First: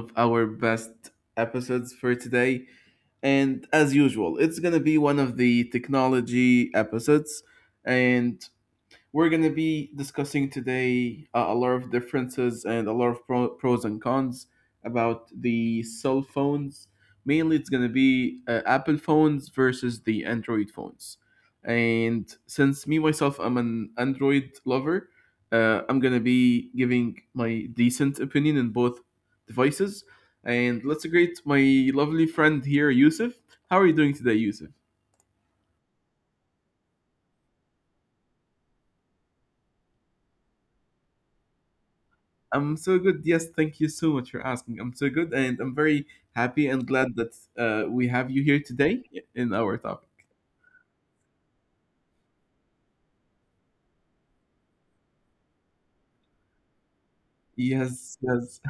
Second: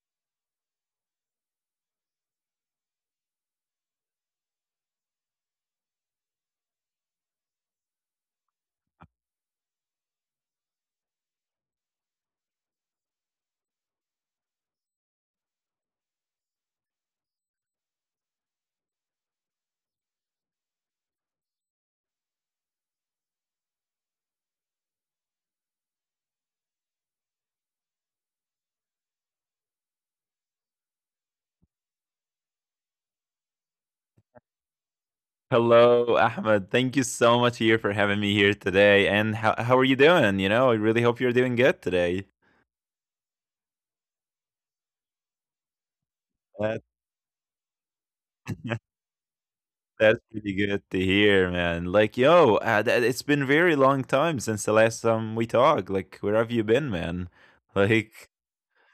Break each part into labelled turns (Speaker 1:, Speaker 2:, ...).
Speaker 1: of our best episodes for today. And as usual, it's going to be one of the technology episodes. And we're going to be discussing today a lot of differences and a lot of pros and cons about the cell phones. Mainly, it's going to be Apple phones versus the Android phones. And since me myself, I'm an Android lover, I'm going to be giving my decent opinion in both devices. And let's greet my lovely friend here, Yusuf. How are you doing today, Yusuf?
Speaker 2: Hello, Ahmed. Thank you so much here for having me here today. And how are you doing? You know, I really hope you're doing good today.
Speaker 1: I'm so good. Yes, thank you so much for asking. I'm so good, and I'm very
Speaker 2: That,
Speaker 1: happy and glad that we have you here today in our
Speaker 2: that's
Speaker 1: topic.
Speaker 2: pretty good to hear, man. Like, yo, it's been very long time since the last time we talked. Like, where have you been, man? Like,
Speaker 1: Yes, yes.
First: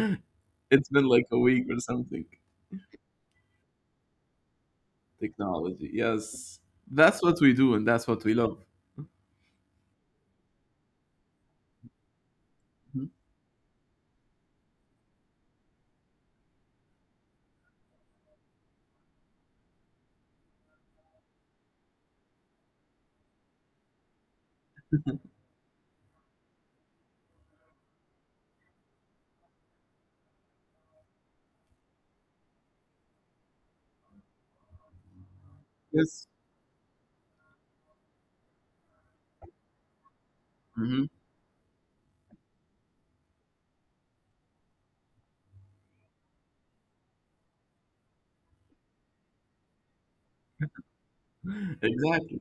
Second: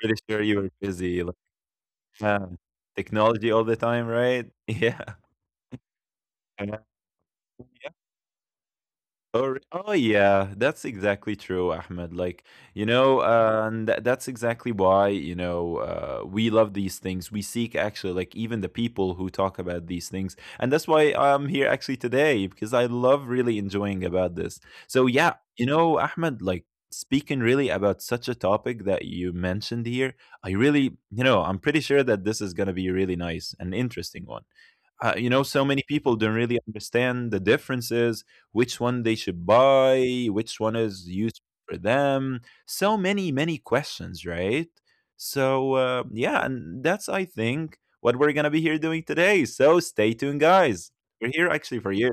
Speaker 2: pretty sure you were
Speaker 1: It's been
Speaker 2: busy.
Speaker 1: like
Speaker 2: Like,
Speaker 1: a week or something.
Speaker 2: uh, technology all the time, right? Yeah.
Speaker 1: Technology. Yes,
Speaker 2: I know.
Speaker 1: that's what we do, and that's what we love.
Speaker 2: Or oh yeah, that's exactly true, Ahmed. Like you
Speaker 1: Mm-hmm.
Speaker 2: know, and that's exactly why we love these things. We seek actually like even the people who talk about these things, and that's why I'm here actually today because I love really enjoying about this. So yeah, you know, Ahmed, like speaking really about such a topic that you mentioned here, I really I'm pretty sure that this is gonna be a really nice and interesting one. You know, so many
Speaker 1: Yes.
Speaker 2: people don't really understand the differences, which one they should buy, which one
Speaker 1: Hmm.
Speaker 2: is used for them. So many questions, right? So yeah, and that's I think what we're gonna be here doing today. So stay tuned, guys. We're here actually for
Speaker 1: Exactly.
Speaker 2: you.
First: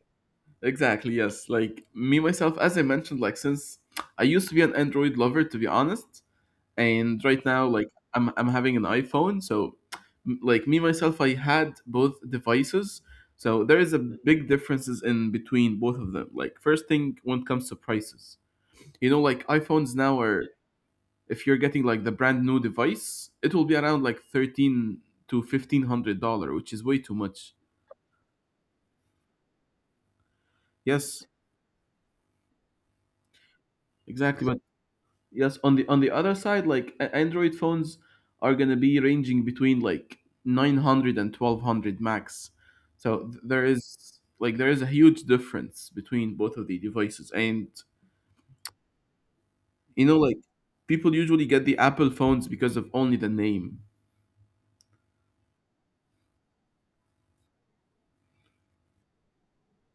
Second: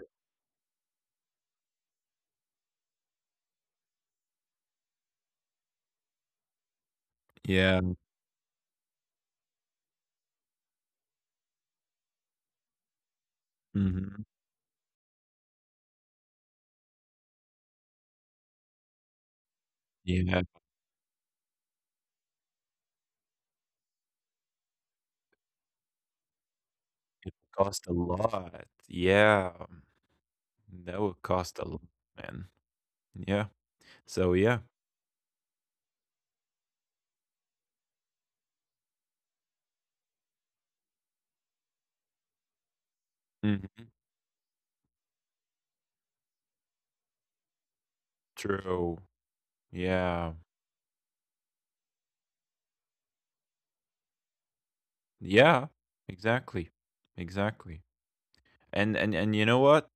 Speaker 1: Exactly. Yes. Like me myself, as I mentioned, like since I used to be an Android lover, to be honest, and right now,
Speaker 2: Yeah.
Speaker 1: like I'm having an iPhone, so like me myself, I had both devices, so there is a
Speaker 2: Hmm.
Speaker 1: big differences in between both of them. Like first thing when it comes to prices, you know, like iPhones now
Speaker 2: Yeah,
Speaker 1: are,
Speaker 2: it
Speaker 1: if you're getting like the brand new device, it will be around like thirteen to fifteen hundred dollar, which is way too
Speaker 2: would
Speaker 1: much.
Speaker 2: cost a lot. Yeah, that would
Speaker 1: Yes.
Speaker 2: cost a lot, man. Yeah. So
Speaker 1: Exactly, but
Speaker 2: yeah.
Speaker 1: yes, on the other side, like Android phones are gonna be ranging between like 900 and 1200 max. So
Speaker 2: Mhm.
Speaker 1: there is a huge difference between both of the devices, and
Speaker 2: True.
Speaker 1: you know
Speaker 2: Yeah.
Speaker 1: like people usually get the Apple phones because of only the name.
Speaker 2: Yeah, exactly. Exactly. And you know what?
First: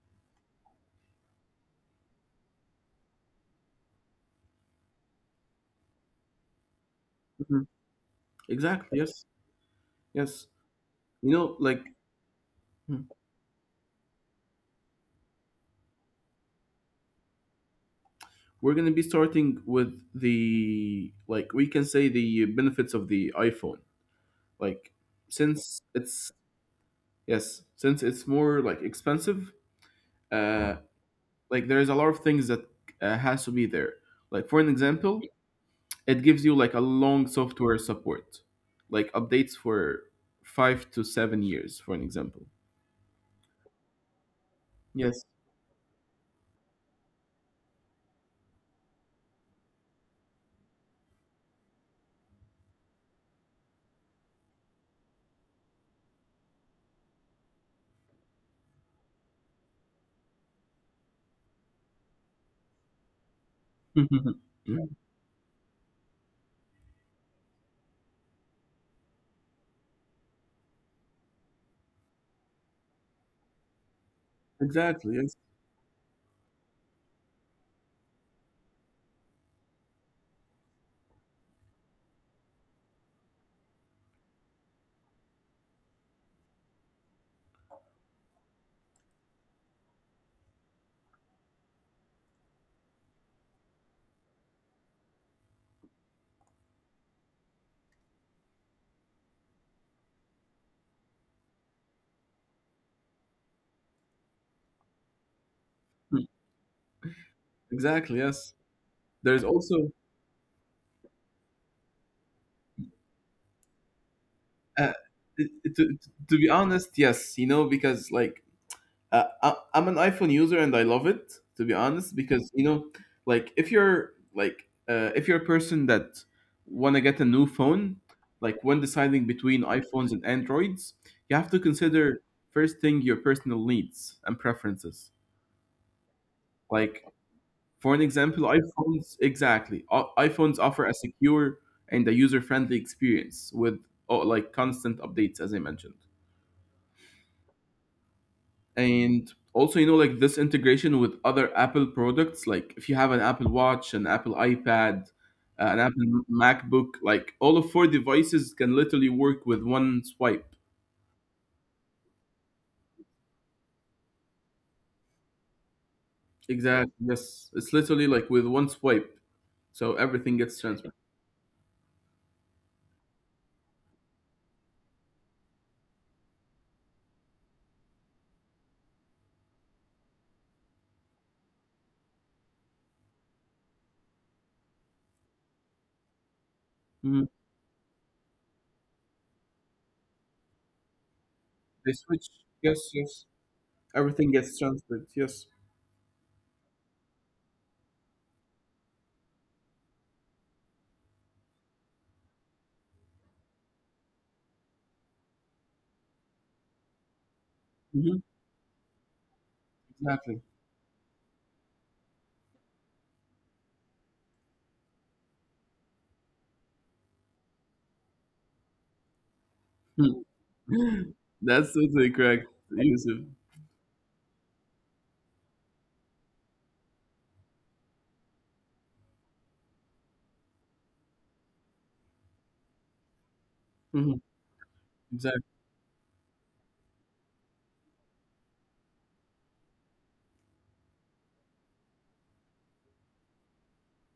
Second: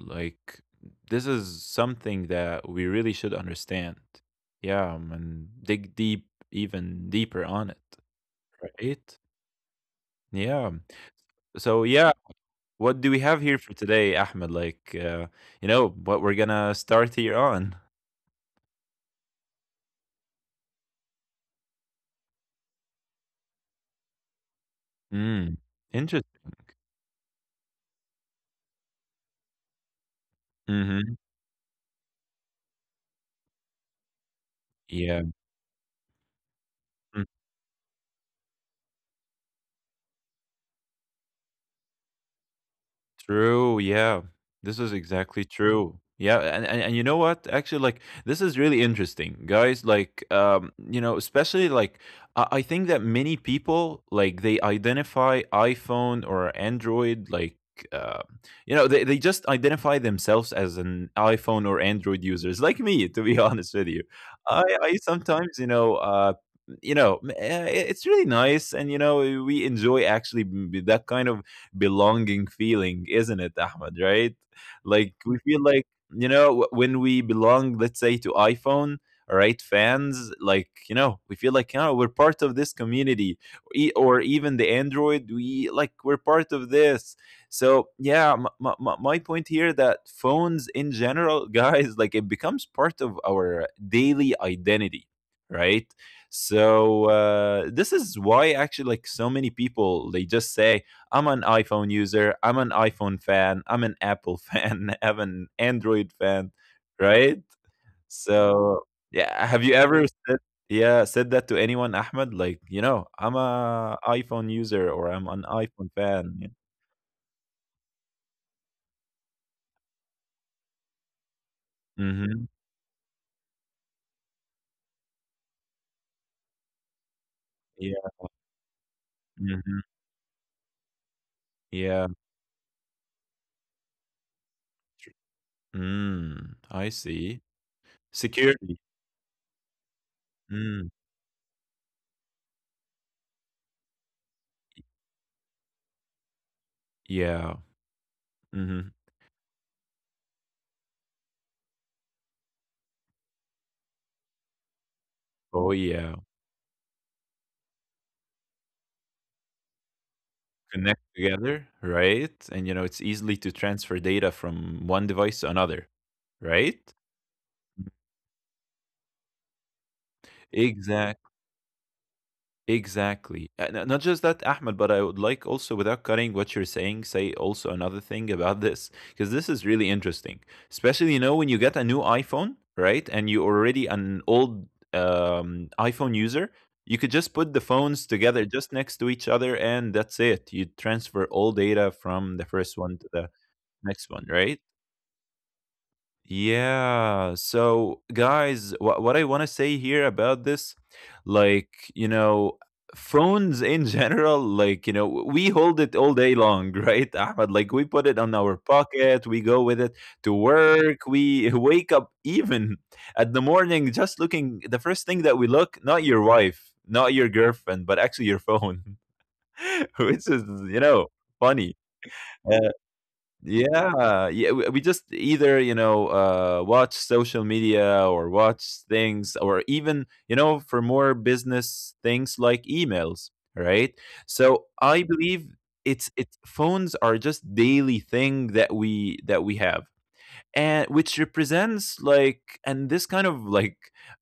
Speaker 2: Like this is something that we really should understand. Yeah, and dig deep even deeper
Speaker 1: Mhm.
Speaker 2: on it,
Speaker 1: Exactly.
Speaker 2: right?
Speaker 1: Yes. Yes.
Speaker 2: Yeah.
Speaker 1: You know,
Speaker 2: So
Speaker 1: like
Speaker 2: yeah, what
Speaker 1: hmm,
Speaker 2: do we have here for today, Ahmed? Like you know, what we're going to start here on.
Speaker 1: we're gonna be starting with the, like, we can say the benefits of the iPhone. Like
Speaker 2: Mm.
Speaker 1: since it's,
Speaker 2: Interesting.
Speaker 1: yes, since it's more like expensive, uh,
Speaker 2: Mhm.
Speaker 1: like there is a lot of things that has to be there. Like for an
Speaker 2: Yeah.
Speaker 1: example, it gives you like a long software support, like updates for 5 to 7 years. For an example.
Speaker 2: True, yeah. This is exactly
Speaker 1: Yes.
Speaker 2: true. Yeah, and you know what? Actually, like this is really interesting, guys. Like, you know, especially like I think that many people like they identify iPhone or Android, like uh, you know, they just identify themselves as an iPhone or Android users, like me, to be honest with you. I
Speaker 1: Mhm.
Speaker 2: sometimes, you know, it's really nice and you know we enjoy actually that kind of belonging feeling, isn't it, Ahmed? Right? Like
Speaker 1: Exactly. Yes.
Speaker 2: we feel like you know when we belong, let's say to iPhone, all right, fans. Like you know, we feel like you know we're part of this community. Or even the Android. We like we're part of this. So yeah, my point here that phones in general, guys, like it becomes part of our daily identity, right? So this is why actually like so many people they just say I'm an iPhone user. I'm an iPhone fan. I'm an Apple fan. I'm an Android fan, right?
Speaker 1: Exactly. Yes.
Speaker 2: So
Speaker 1: There's
Speaker 2: yeah, have you
Speaker 1: also
Speaker 2: ever said that to anyone, Ahmed? Like you know, I'm a iPhone user
Speaker 1: Uh,
Speaker 2: or I'm an iPhone
Speaker 1: to,
Speaker 2: fan.
Speaker 1: to be
Speaker 2: Yeah.
Speaker 1: honest, yes, you know, because like I'm an iPhone user and I love it, to be honest,
Speaker 2: Mm-hmm.
Speaker 1: because you know, like if you're like, if you're a person that want to get a new phone,
Speaker 2: Yeah.
Speaker 1: like when deciding between
Speaker 2: Mm-hmm.
Speaker 1: iPhones and Androids, you have to
Speaker 2: Yeah.
Speaker 1: consider first thing your personal needs and preferences.
Speaker 2: Tr- Mm, I
Speaker 1: Like
Speaker 2: see.
Speaker 1: for an example,
Speaker 2: Security.
Speaker 1: iPhones, exactly. iPhones offer
Speaker 2: Mm,
Speaker 1: a secure and a user-friendly experience with, oh, like, constant updates, as I mentioned.
Speaker 2: yeah. Mm-hmm.
Speaker 1: And also, you know, like this integration with other Apple products, like if you have an Apple Watch, an Apple iPad,
Speaker 2: Oh
Speaker 1: an Apple
Speaker 2: yeah.
Speaker 1: MacBook, like all of four devices can literally work with one swipe.
Speaker 2: Connect together, right? And you know, it's easily to transfer data from one device to another, right?
Speaker 1: Exactly, yes, it's literally like with one swipe, so everything gets transferred.
Speaker 2: Exact, exactly. And not just that, Ahmed, but I would like also, without cutting what you're saying, say also another thing about this because this is really interesting. Especially, you know, when you get a new iPhone, right, and you're already an old iPhone user. You could just
Speaker 1: Mhm.
Speaker 2: put the phones together just next to each other, and that's it. You transfer all data
Speaker 1: They
Speaker 2: from the
Speaker 1: switch,
Speaker 2: first one
Speaker 1: yes,
Speaker 2: to the
Speaker 1: yes,
Speaker 2: next one,
Speaker 1: everything
Speaker 2: right?
Speaker 1: gets transferred. Yes.
Speaker 2: Yeah. So, guys, what I want to say here about this, like, you know, phones in general, like, you know, we hold it all day long, right, Ahmed? Like, we put it on
Speaker 1: Mhm.
Speaker 2: our pocket, we go with it to
Speaker 1: Exactly.
Speaker 2: work, we wake up even at the morning just looking, the first thing that we look, not your wife, not your girlfriend, but actually your phone, which is, you know,
Speaker 1: Hmm.
Speaker 2: funny.
Speaker 1: That's totally correct,
Speaker 2: Uh,
Speaker 1: Yusuf.
Speaker 2: yeah, yeah. We just either you know watch social media or watch things, or even you know for more business things like emails, right?
Speaker 1: Mhm.
Speaker 2: So I believe
Speaker 1: Exactly,
Speaker 2: it's phones are just daily thing that we have, and which represents like, and this kind of like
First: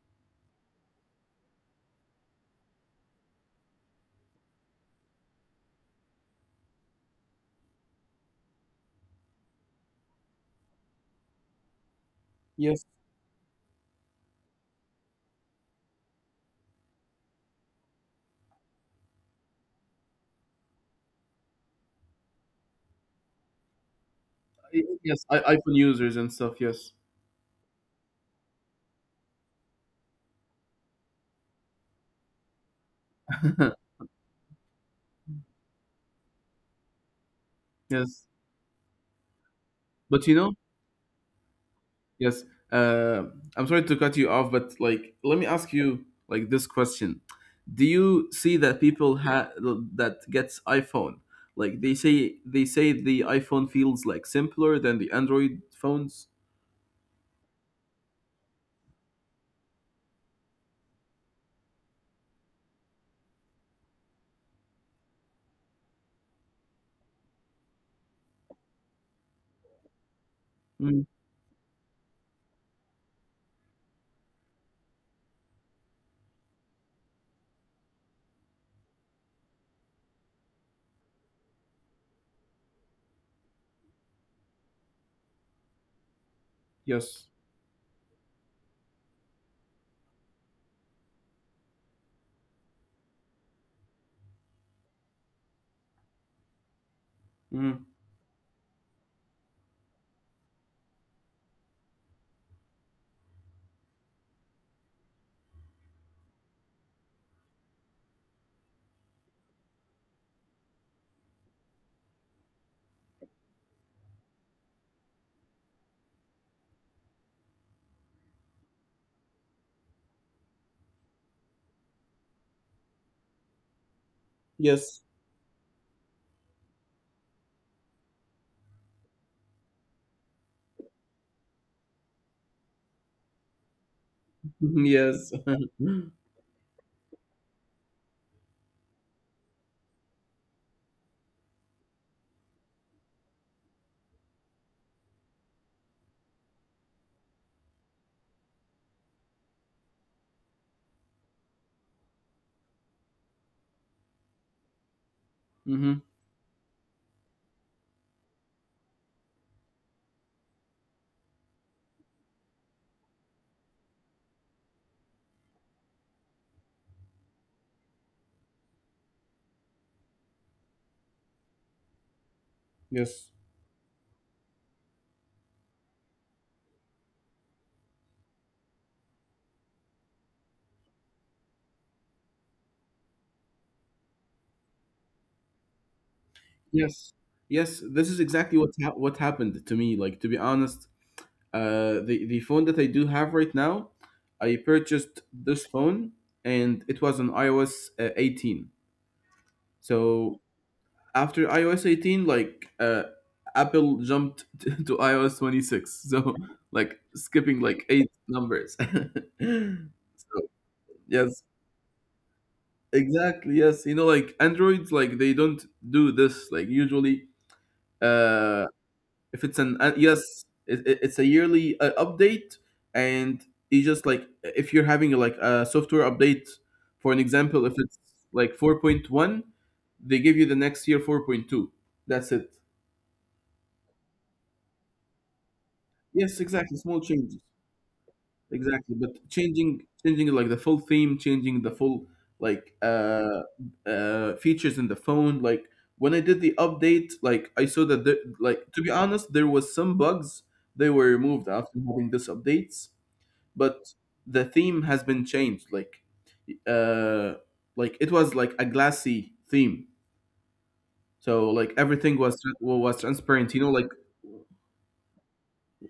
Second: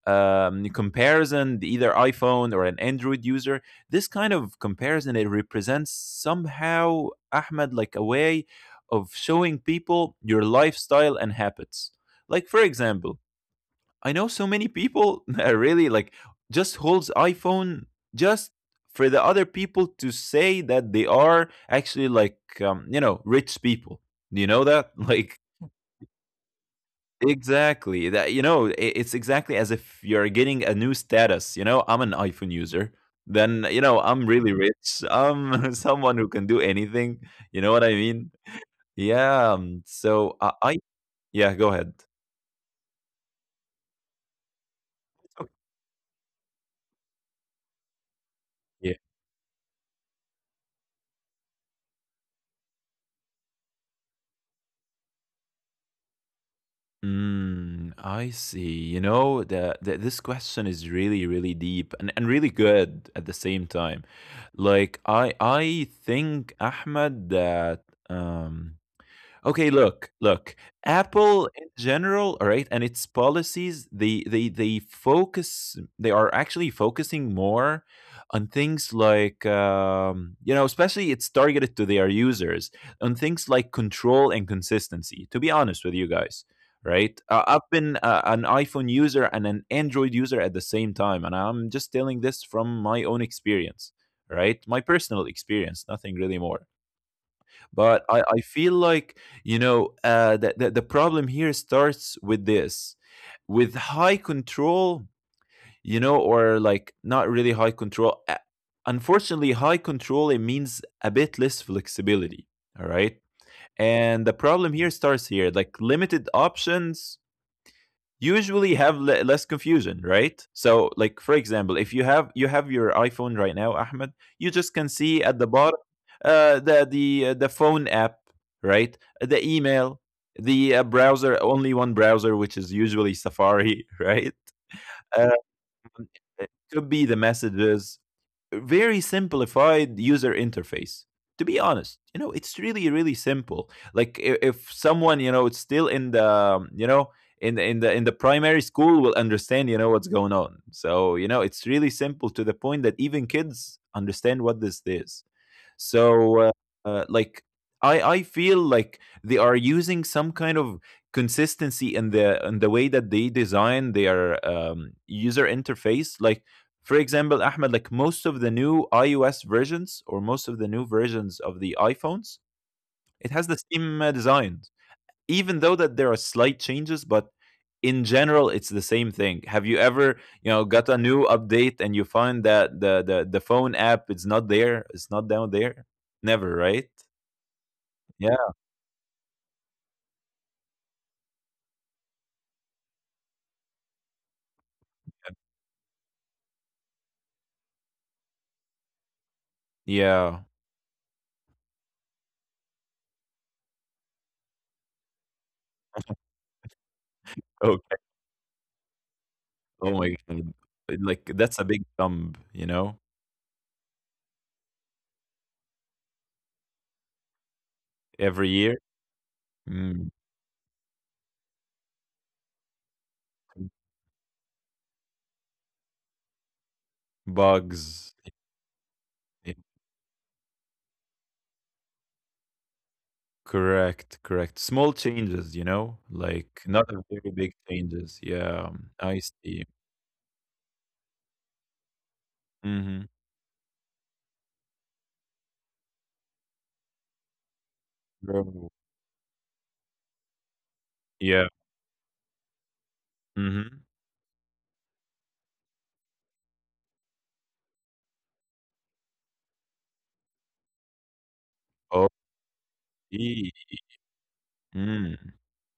Speaker 2: comparison, either iPhone or an Android user. This kind of comparison, it represents somehow, Ahmed, like a way of showing people your lifestyle and habits. Like for
Speaker 1: yes.
Speaker 2: example, I know so many people that really like just holds iPhone just for the other people to say that they are actually like, you know, rich people. Do you know that?
Speaker 1: Yes,
Speaker 2: Like,
Speaker 1: iPhone users and stuff, yes.
Speaker 2: exactly. That you know, it's exactly as if you're getting a new status. You know, I'm an iPhone user. Then you know, I'm really rich. I'm someone who can do anything. You know what I
Speaker 1: Yes,
Speaker 2: mean? Yeah.
Speaker 1: but you
Speaker 2: So
Speaker 1: know,
Speaker 2: I Yeah. Go ahead.
Speaker 1: yes. Uh, I'm sorry to cut you off, but like, let me
Speaker 2: Okay.
Speaker 1: ask you like this question: Do you see that
Speaker 2: Yeah.
Speaker 1: people that gets iPhone, like they say the iPhone feels like simpler than the Android phones?
Speaker 2: Mm, I see. You know, the this question is really, really deep and really good at the same time. Like I think, Ahmed, that um okay, look, look.
Speaker 1: Mm,
Speaker 2: Apple in general, all right, and its policies, they are actually focusing more on things like you know, especially it's targeted to their users, on things like control and consistency. To be honest with you guys, right?
Speaker 1: yes.
Speaker 2: I've been an iPhone user and an Android user at the same time, and I'm just telling this from my own experience, right? My personal experience, nothing really more,
Speaker 1: Mm,
Speaker 2: but I feel like, you know, the problem here starts with high control, you know, or like not really high control. Unfortunately, high control, it means a bit less flexibility. All right. And the problem here starts here like limited options usually have less confusion, right? So like, for example, if you have you have your iPhone right now, Ahmed, you just can
Speaker 1: yes.
Speaker 2: see at the bottom, the phone app, right, the email, the browser, only one browser, which is usually Safari, right. Uh,
Speaker 1: Yes.
Speaker 2: um, it could be the messages, very simplified user interface. To be honest, you know, it's really, really simple. Like, if someone, you know, it's still in the primary school, will understand, you know, what's going on. So you know, it's really simple to the point that even kids understand what this is.
Speaker 1: Hmm.
Speaker 2: So, like, I feel like they are using some kind of consistency in the way that they design their user interface. Like, for example, Ahmed, like most of the new iOS versions or most of the new versions of the iPhones,
Speaker 1: Yes.
Speaker 2: it has the same design, even though that there are slight changes, but in general it's the same thing. Have you ever, you know, got a new update and you find that the phone app is not there, it's not down there? Never, right?
Speaker 1: Yes. Yes. This is exactly
Speaker 2: Yeah.
Speaker 1: what what happened to me. Like, to be honest, the phone that I do have right now, I purchased this phone and it was on iOS 18. So
Speaker 2: Yeah.
Speaker 1: after iOS 18, like Apple jumped to iOS 26. So, like, skipping like
Speaker 2: Okay.
Speaker 1: eight numbers.
Speaker 2: Oh my
Speaker 1: So,
Speaker 2: god. Like
Speaker 1: yes,
Speaker 2: that's a big dump, you know,
Speaker 1: exactly. Yes, you know, like Androids, like they don't do this. Like usually,
Speaker 2: every
Speaker 1: uh
Speaker 2: year.
Speaker 1: if it's an
Speaker 2: Mm.
Speaker 1: yes, it's a yearly update, and you just, like, if you're having like a software update, for an example, if it's
Speaker 2: Bugs.
Speaker 1: like 4.1,
Speaker 2: Yeah.
Speaker 1: they give you the next year 4.2, that's it.
Speaker 2: Correct, correct. Small changes, you know,
Speaker 1: Yes,
Speaker 2: like
Speaker 1: exactly, small
Speaker 2: not a
Speaker 1: changes.
Speaker 2: very big changes. Yeah,
Speaker 1: Exactly, but
Speaker 2: I see.
Speaker 1: changing like the full theme, changing the full, like,
Speaker 2: Mm-hmm.
Speaker 1: features in the phone, like, when I did the update, like, I saw that there, like, to be honest, there was some bugs. They were removed
Speaker 2: Yeah.
Speaker 1: after having this updates, but
Speaker 2: Mm-hmm.
Speaker 1: the theme has been changed. Like, uh like it was like a glassy theme, so like everything was transparent, you
Speaker 2: E
Speaker 1: know, like
Speaker 2: mm,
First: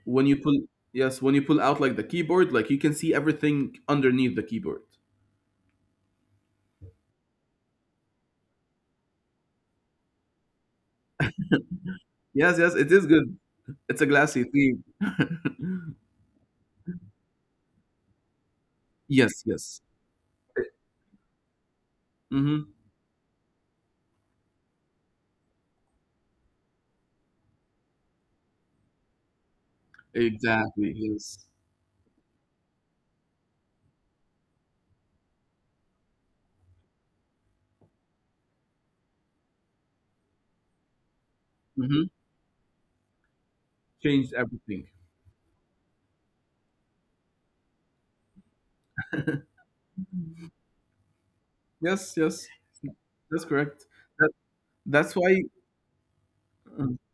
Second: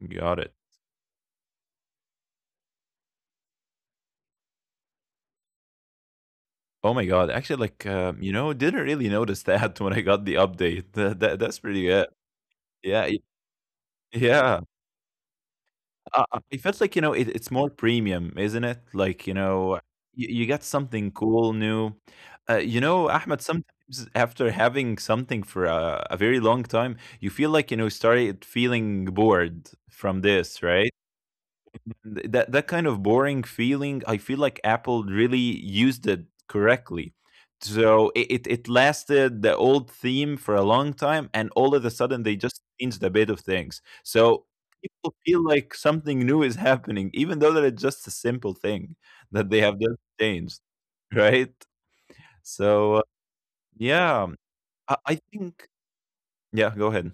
Speaker 1: when you
Speaker 2: got it.
Speaker 1: pull yes, when you pull out like the keyboard, like you can see everything underneath the keyboard.
Speaker 2: Oh my god, actually, like, you know, didn't really notice that when I got the update. That's pretty good.
Speaker 1: Yes, yes, it
Speaker 2: Yeah,
Speaker 1: is good. It's a glassy
Speaker 2: yeah.
Speaker 1: theme.
Speaker 2: It felt like, you know, it's more premium, isn't it? Like, you
Speaker 1: Yes,
Speaker 2: know,
Speaker 1: yes.
Speaker 2: you got something cool, new.
Speaker 1: Mm-hmm.
Speaker 2: You know, Ahmed, sometimes after having something for a very long time, you feel like, you know, started feeling bored from this, right?
Speaker 1: Exactly, yes.
Speaker 2: That that kind of boring feeling, I feel like Apple really used it correctly. So it lasted the old theme for a long time, and all of a
Speaker 1: Mm-hmm.
Speaker 2: sudden they just changed a bit of things,
Speaker 1: Changed
Speaker 2: so
Speaker 1: everything.
Speaker 2: people feel like something new is happening, even though that it's just a simple thing that they have just changed, right?
Speaker 1: Yes, yes,
Speaker 2: So
Speaker 1: that's correct.
Speaker 2: yeah.
Speaker 1: that,
Speaker 2: I
Speaker 1: that's why.
Speaker 2: think, yeah, go ahead.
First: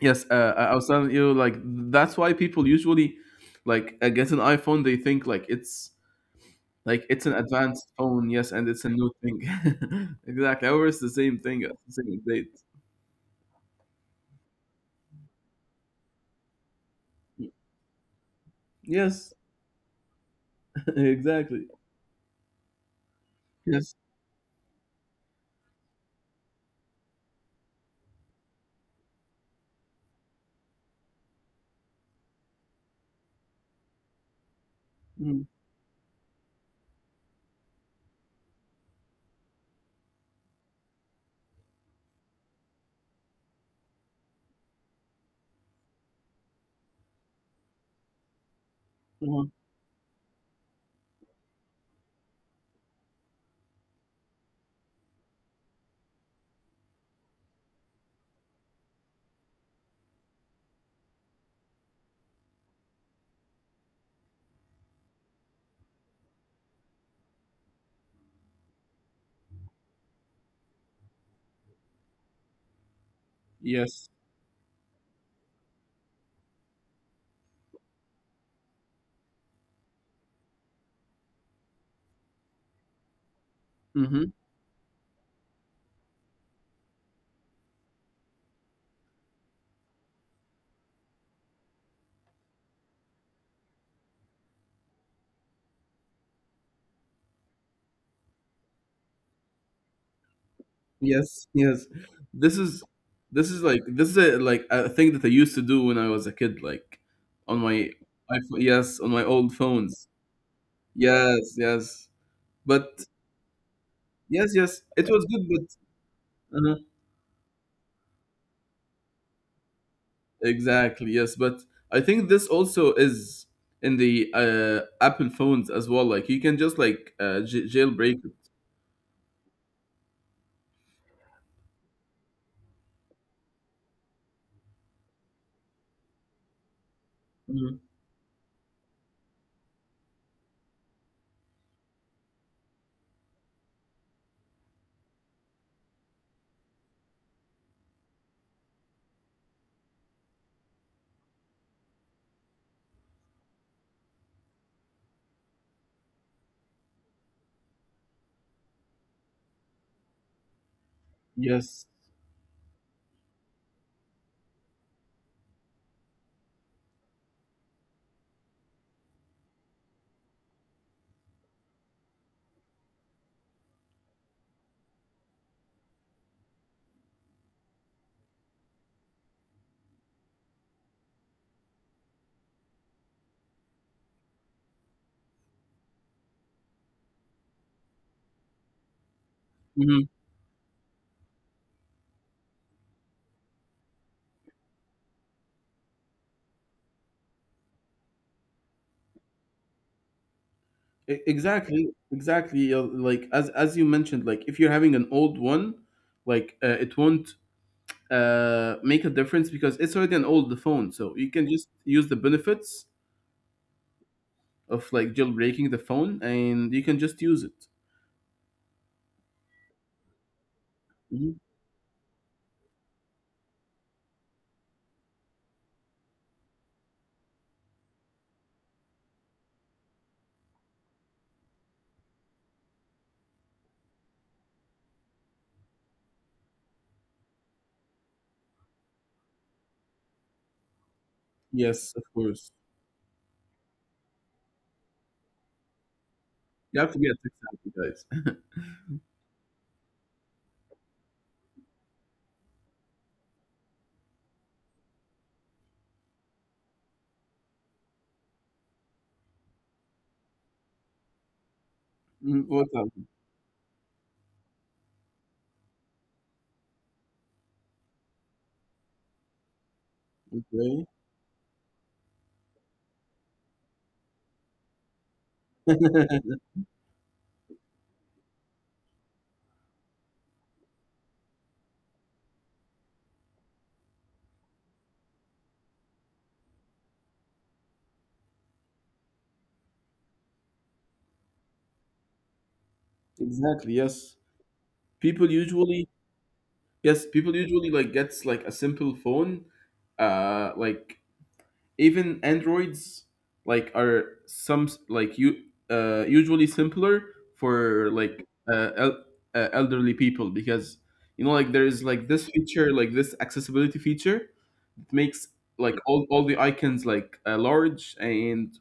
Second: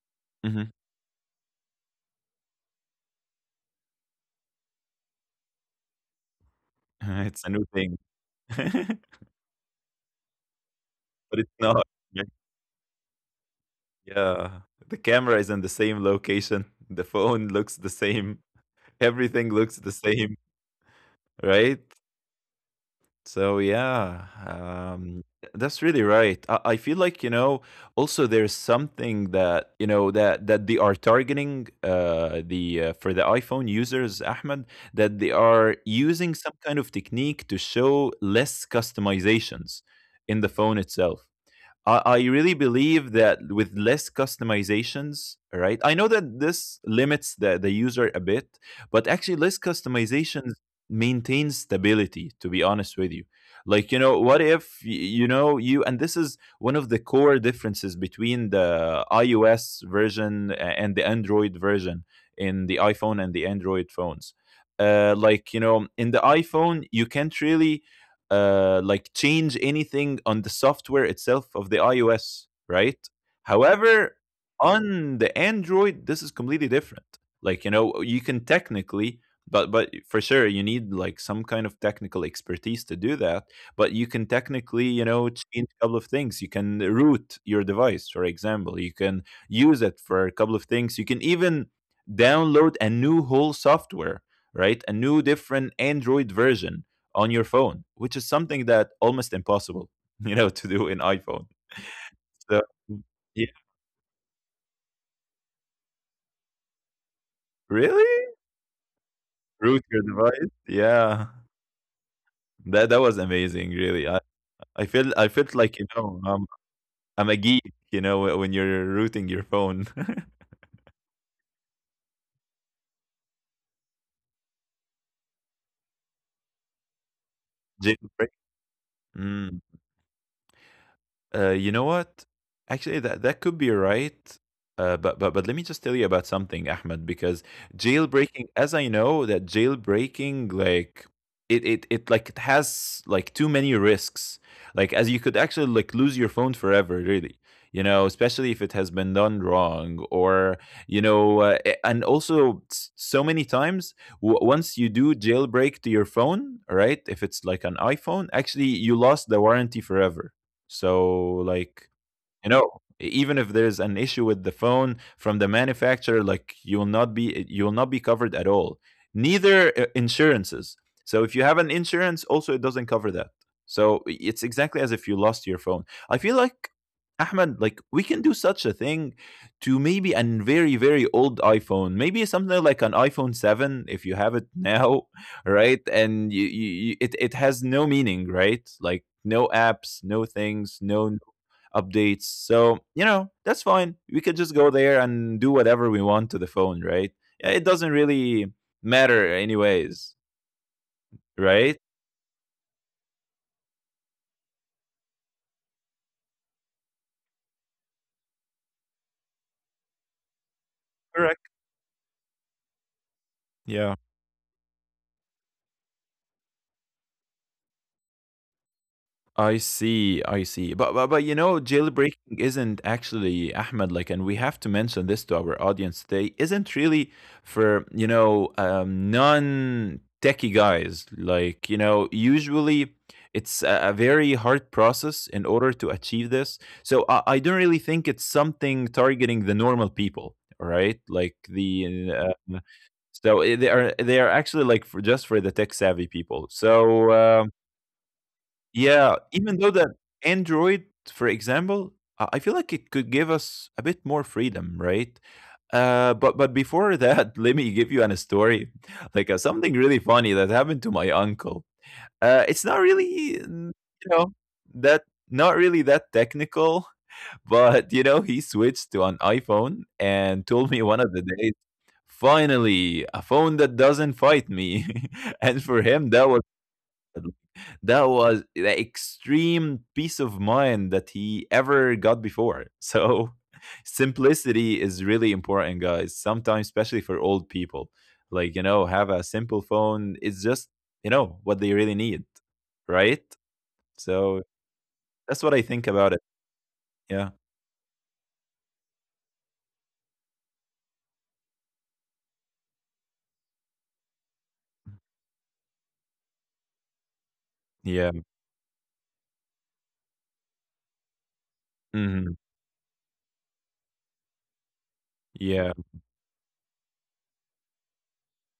Speaker 1: Yes, I
Speaker 2: Hmm.
Speaker 1: I was telling you, like, that's why people usually, like, get an iPhone. They think like it's an
Speaker 2: It's a new
Speaker 1: advanced
Speaker 2: thing.
Speaker 1: phone, yes, and it's a new thing. Exactly, ours is the same
Speaker 2: But it's
Speaker 1: thing,
Speaker 2: not.
Speaker 1: the same date.
Speaker 2: Yeah, the camera is in the same location, the phone looks the same,
Speaker 1: Yes,
Speaker 2: everything looks the same,
Speaker 1: exactly.
Speaker 2: right? So
Speaker 1: Yes.
Speaker 2: yeah, that's really right. I feel like you know, also there's something that you know that they are targeting the for the iPhone users, Ahmed, that they
Speaker 1: Mhm.
Speaker 2: are using some kind of technique to show less customizations in the phone itself. I really believe that with less customizations, right? I know that this limits the user a bit, but actually
Speaker 1: Uh-huh.
Speaker 2: less customizations maintains stability, to be honest with you. Like, you know, what if, y- you know, you, and this is one of the core differences between the iOS version and the Android version in the iPhone and the Android phones. In the iPhone, you can't really like change anything on the software itself of the iOS, right?
Speaker 1: Yes.
Speaker 2: However, on the Android, this is completely different. You can technically, but for sure, you need like some kind of technical expertise to do that. But you can
Speaker 1: Mm-hmm.
Speaker 2: technically, you know, change a couple of things. You can root your device, for example. You can use it for a couple of things. You can even download a new whole software, right? A new different Android version on your phone, which is something that almost impossible, you know, to do in iPhone.
Speaker 1: Yes. Yes. This
Speaker 2: So
Speaker 1: is
Speaker 2: yeah,
Speaker 1: this is a, like, a thing that I used to do when I was a kid, like, on my
Speaker 2: really?
Speaker 1: iPhone. Yes, on my old
Speaker 2: Root your
Speaker 1: phones.
Speaker 2: device? Yeah.
Speaker 1: Yes. Yes.
Speaker 2: That
Speaker 1: But
Speaker 2: was amazing, really. I,
Speaker 1: yes, yes,
Speaker 2: I
Speaker 1: it
Speaker 2: feel
Speaker 1: was
Speaker 2: I felt
Speaker 1: good.
Speaker 2: like,
Speaker 1: Uh-huh.
Speaker 2: I'm a geek, you know, when you're rooting your phone.
Speaker 1: Exactly, yes. But I think this also is in the Apple phones as well. Like, you can just like jailbreak
Speaker 2: Jailbreak.
Speaker 1: it.
Speaker 2: Mm. You know what? Actually, that could be right. But let me just tell you about something, Ahmed, because
Speaker 1: Mhm.
Speaker 2: jailbreaking, as I know, that jailbreaking like it has like too many risks. Like as you could actually like lose your phone forever, really. You know, especially if it has been done wrong, or you know, and also so many times once you do jailbreak to your phone, right? If it's like an iPhone, actually you lost the warranty forever so
Speaker 1: Yes.
Speaker 2: like you know, even if there's an issue with the phone from the manufacturer, like you will not be you will not be covered at all. Neither insurances. So if you have an insurance, also it doesn't cover that. So it's exactly as if you lost your phone. I feel like Ahmed, like we can do such a thing to maybe a very old iPhone, maybe something like an iPhone seven if you have it now, right? And you it it has no meaning, right? Like no apps,
Speaker 1: Hmm.
Speaker 2: no things, no updates. So, you know, that's fine. We could just go there and do whatever we want to the phone, right? Yeah, it doesn't really matter, anyways, right?
Speaker 1: Exactly, exactly. Yeah, like as you mentioned, like if you're having an old one, like it won't make a difference because it's already an old phone. So you
Speaker 2: Correct.
Speaker 1: can just use the benefits
Speaker 2: Yeah.
Speaker 1: of, like, jailbreaking the phone, and you can just use it.
Speaker 2: I see, I see. But you
Speaker 1: Mhm.
Speaker 2: know, jailbreaking isn't actually Ahmed like, and we have to mention this to our audience today. Isn't really for non techie guys. Like you know, usually it's a very hard process in order to achieve this. So I don't really think it's something targeting the normal people, right? Like
Speaker 1: Yes, of
Speaker 2: the
Speaker 1: course.
Speaker 2: uh, they are actually like for just for the tech savvy people.
Speaker 1: You have to be
Speaker 2: So.
Speaker 1: a tech savvy, guys.
Speaker 2: Yeah, even though that Android, for example, I feel like it could give us a bit more freedom, right? But before that, let me give you an story, like something really funny that happened to my uncle.
Speaker 1: Mm.
Speaker 2: It's
Speaker 1: What?
Speaker 2: not really, you know, that not really that technical, but you know, he switched to an iPhone and told me
Speaker 1: Okay.
Speaker 2: one of the days, finally, a phone that doesn't fight me, and for him that that was the extreme peace of mind that he ever got before. So simplicity is really important, guys. Sometimes, especially for old people, like you know, have a simple phone. It's just you know what they really need, right?
Speaker 1: Exactly. Yes.
Speaker 2: So
Speaker 1: People
Speaker 2: that's what I think
Speaker 1: usually
Speaker 2: about it.
Speaker 1: Yes,
Speaker 2: Yeah,
Speaker 1: people usually like gets like a simple phone. Like, even Androids, like, are some like, you usually simpler for,
Speaker 2: yeah,
Speaker 1: like, uh, el- elderly people, because, you know, like, there is like this
Speaker 2: hmm
Speaker 1: feature, like this accessibility feature, it makes,
Speaker 2: yeah.
Speaker 1: like, all the icons, like, large, and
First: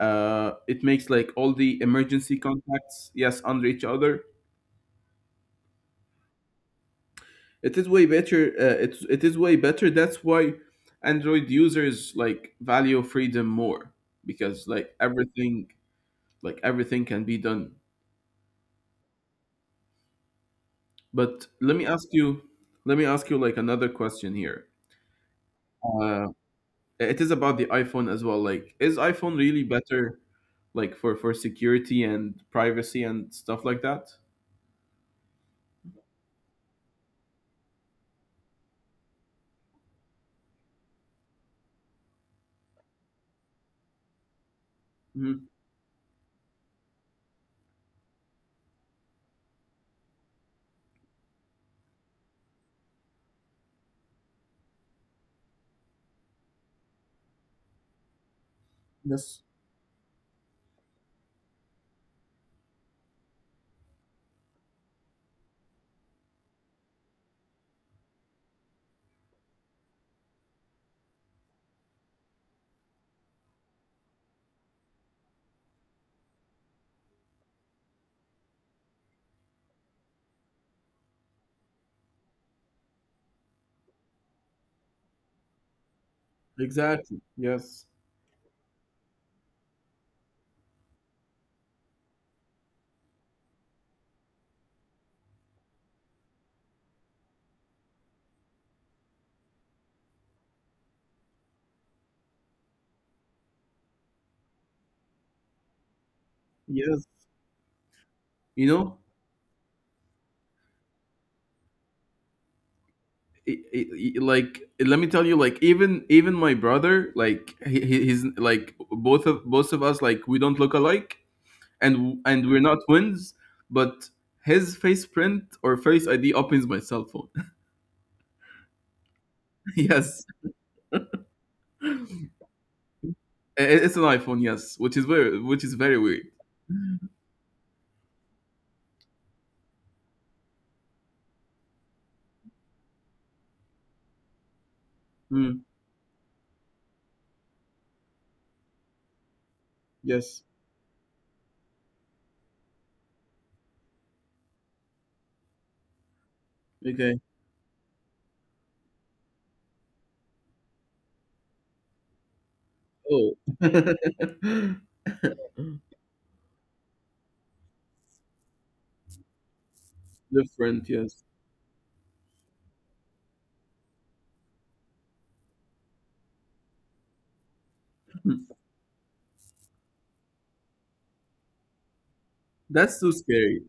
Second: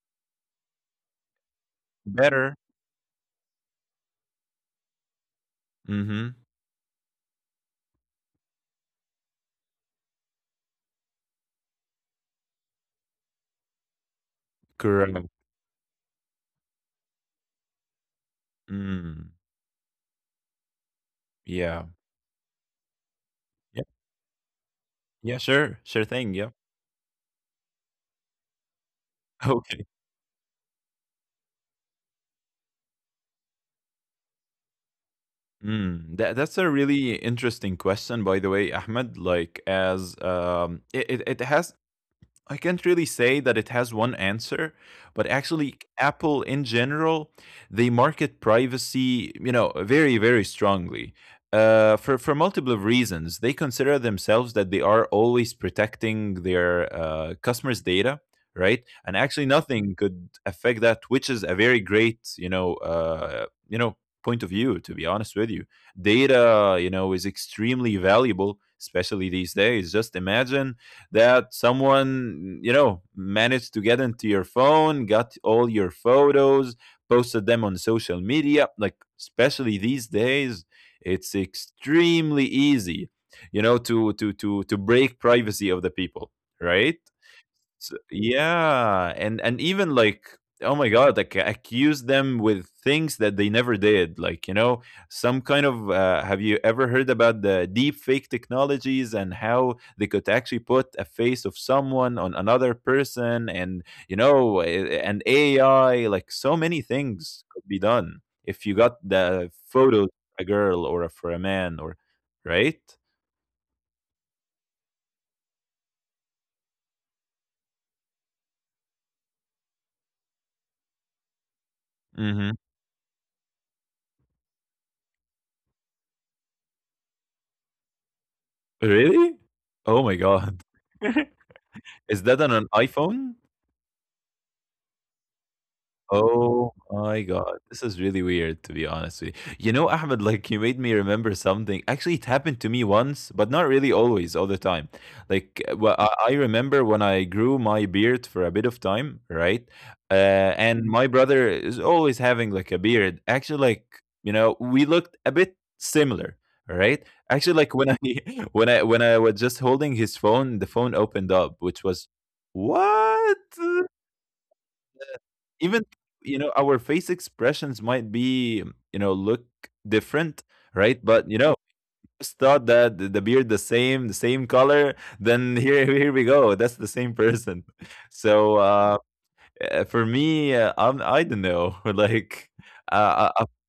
Speaker 1: it makes, like, all the emergency
Speaker 2: Better.
Speaker 1: contacts, yes, under each other.
Speaker 2: Hmm.
Speaker 1: It is way better. It is way better. That's why Android users like value freedom more, because, like,
Speaker 2: Correct.
Speaker 1: everything can be done.
Speaker 2: Mm.
Speaker 1: But
Speaker 2: Yeah.
Speaker 1: let me ask you like
Speaker 2: Yeah.
Speaker 1: another question here.
Speaker 2: Yeah. Sure. Sure
Speaker 1: Uh,
Speaker 2: thing. Yeah.
Speaker 1: it is about the iPhone as well. Like, is iPhone really
Speaker 2: Okay.
Speaker 1: better, like, for security and privacy and stuff like that?
Speaker 2: Mm, that's a really interesting question, by the way, Ahmed. Like, as it has I can't really say that it has one answer, but
Speaker 1: Mhm.
Speaker 2: actually, Apple in general, they market privacy, you know, very strongly. For multiple reasons, they consider themselves that they are always protecting their customers' data, right? And
Speaker 1: Yes,
Speaker 2: actually, nothing could affect that, which is a very great, point of view. To be honest with you, data, you know, is extremely valuable, especially these days. Just imagine that someone you know managed to get into your phone, got all your photos, posted them on social media, like especially these days it's extremely easy, you know, to break privacy of the people, right?
Speaker 1: exactly, yes,
Speaker 2: S yeah, and even like, oh my god, like accuse them with things that they never did. Like, you know, some kind of have you ever heard about the deep fake technologies and how they could actually put a face of someone on another person, and you know, and AI, like so many
Speaker 1: yes.
Speaker 2: things could be done if
Speaker 1: You
Speaker 2: you got
Speaker 1: know,
Speaker 2: the photo of a girl or for a man or right?
Speaker 1: i- i- like, let me tell you, like, even my brother, like, he's, like, both of us, like, we don't look alike, and
Speaker 2: Mhm.
Speaker 1: we're not twins, but his face print or face ID opens my cell phone.
Speaker 2: Really? Oh my
Speaker 1: Yes,
Speaker 2: god. Is that on an iPhone?
Speaker 1: it's an iPhone. Yes, which is very weird.
Speaker 2: Oh my god, this is really weird to be honest with you. You know, Ahmed, like you made me remember something. Actually, it happened to me once, but not really always, all the time. Like,
Speaker 1: Mm,
Speaker 2: well, I remember when I grew my beard for a bit of time, right?
Speaker 1: yes.
Speaker 2: And my brother is always having like a beard. Actually, like you know, we looked a bit similar, right?
Speaker 1: Okay.
Speaker 2: Actually, like when I when I was just holding his phone, the phone opened up, which was what?
Speaker 1: Oh.
Speaker 2: Even you know our face expressions might be you know look different,
Speaker 1: Different.
Speaker 2: right?
Speaker 1: Yes.
Speaker 2: But you know, just thought that the beard, the same, the same color, then here we go, that's the same person.
Speaker 1: Mm.
Speaker 2: So for me I don't know, like
Speaker 1: That's too
Speaker 2: uh, uh, uh,
Speaker 1: scary.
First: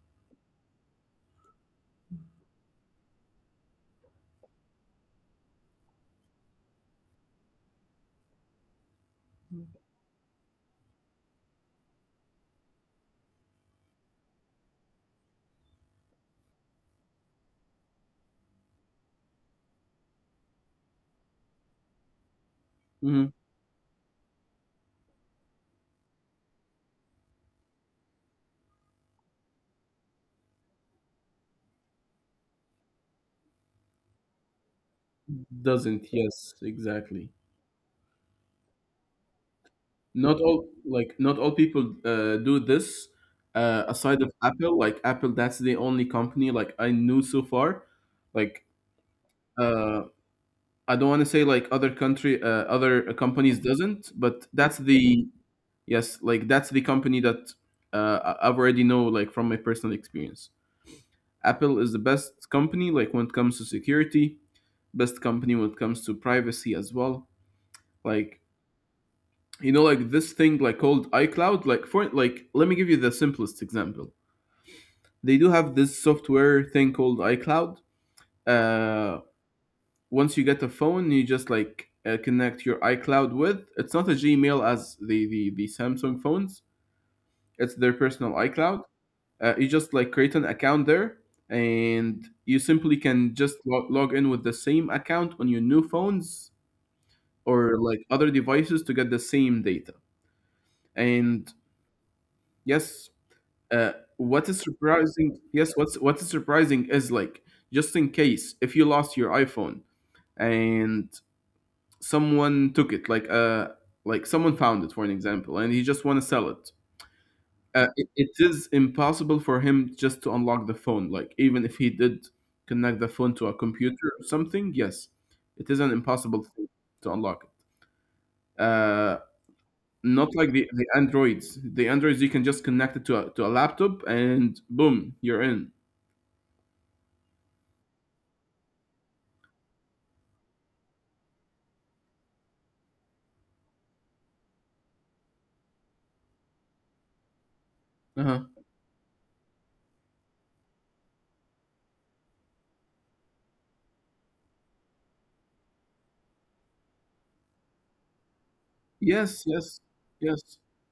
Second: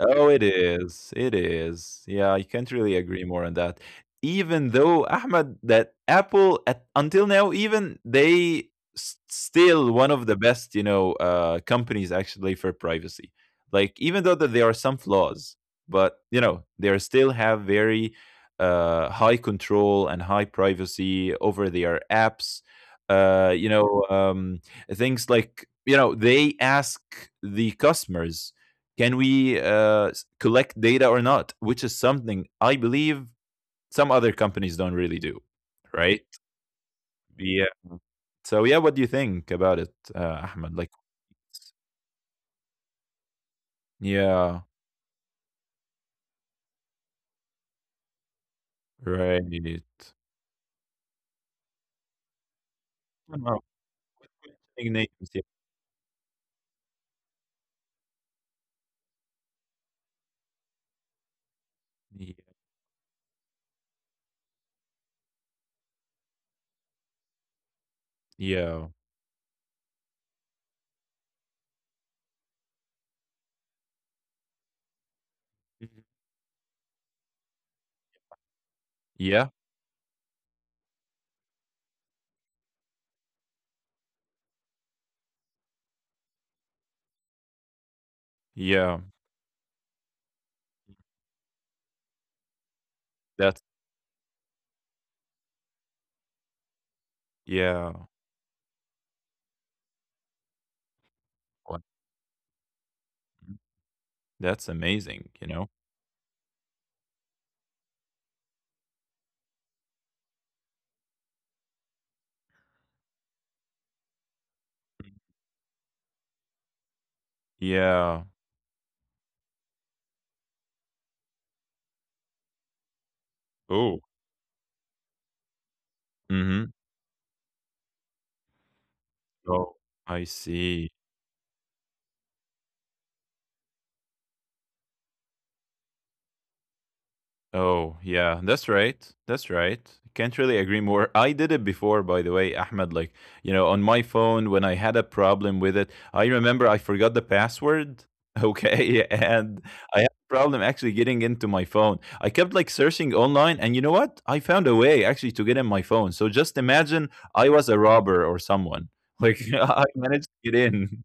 Speaker 2: oh, it is. It is. Yeah, I can't really agree more on that. Even though Ahmed, that Apple at, until now, even they still one of the best, you know, companies actually for privacy. Like even though that there are some flaws, but you know, they are still have very high control and high privacy over their apps.
Speaker 1: Mhm.
Speaker 2: Uh, you know, um, things like you know they ask the customers, can we collect data or not? Which is something I believe some other companies don't really do,
Speaker 1: Doesn't.
Speaker 2: right?
Speaker 1: Yes, exactly.
Speaker 2: Yeah. So yeah, what do you think about it, Ahmed? Like,
Speaker 1: Not all people do this. Aside of
Speaker 2: yeah,
Speaker 1: Apple, like Apple, that's the only company like I knew so far. Like,
Speaker 2: right.
Speaker 1: uh, I don't want to say like other
Speaker 2: I don't know.
Speaker 1: companies doesn't, but that's
Speaker 2: Mentioning names,
Speaker 1: the
Speaker 2: yeah.
Speaker 1: yes, like, that's the company that I've already know, like, from my personal experience. Apple is the best company like when it comes to security, best company when it comes to privacy as well. Like,
Speaker 2: Yeah. Yeah.
Speaker 1: you know, like this thing like called iCloud. Like, for like, let me give you the simplest example. They do have
Speaker 2: Mhm.
Speaker 1: this software thing called iCloud. uh,
Speaker 2: Yeah.
Speaker 1: Once you get a phone, you just like connect your iCloud with. It's not a Gmail as the Samsung phones. It's their personal iCloud.
Speaker 2: Yeah.
Speaker 1: You just like create an account there, and you simply can
Speaker 2: That's
Speaker 1: just log in with the same account on your new phones or,
Speaker 2: yeah.
Speaker 1: like, other devices to get the same data. And
Speaker 2: What?
Speaker 1: yes, what
Speaker 2: That's
Speaker 1: is
Speaker 2: amazing, you
Speaker 1: surprising?
Speaker 2: know?
Speaker 1: Yes, what is surprising is, like, just in case if you lost your iPhone, and someone took it, like someone found it, for an example, and he just want to sell it. It
Speaker 2: Yeah.
Speaker 1: it is impossible for him just to unlock the phone, like even if he did connect the phone to a
Speaker 2: Oh.
Speaker 1: computer or something. Yes, it is an impossible
Speaker 2: Mm-hmm.
Speaker 1: thing to unlock it,
Speaker 2: Oh, I
Speaker 1: not like
Speaker 2: see.
Speaker 1: the Androids. You can just connect it to to a laptop, and boom, you're in.
Speaker 2: Oh, yeah, that's right. That's right. Can't really agree more. I did it before, by the way, Ahmed. Like, you know, on my phone, when I had a problem with it, I remember I forgot the password.
Speaker 1: Uh-huh.
Speaker 2: Okay. And I had a problem actually getting into my phone. I kept like searching online. And you know what? I found a way actually to get in my phone. So just imagine I was a robber or someone. Like,
Speaker 1: Yes,
Speaker 2: I
Speaker 1: yes,
Speaker 2: managed to
Speaker 1: yes.
Speaker 2: get in.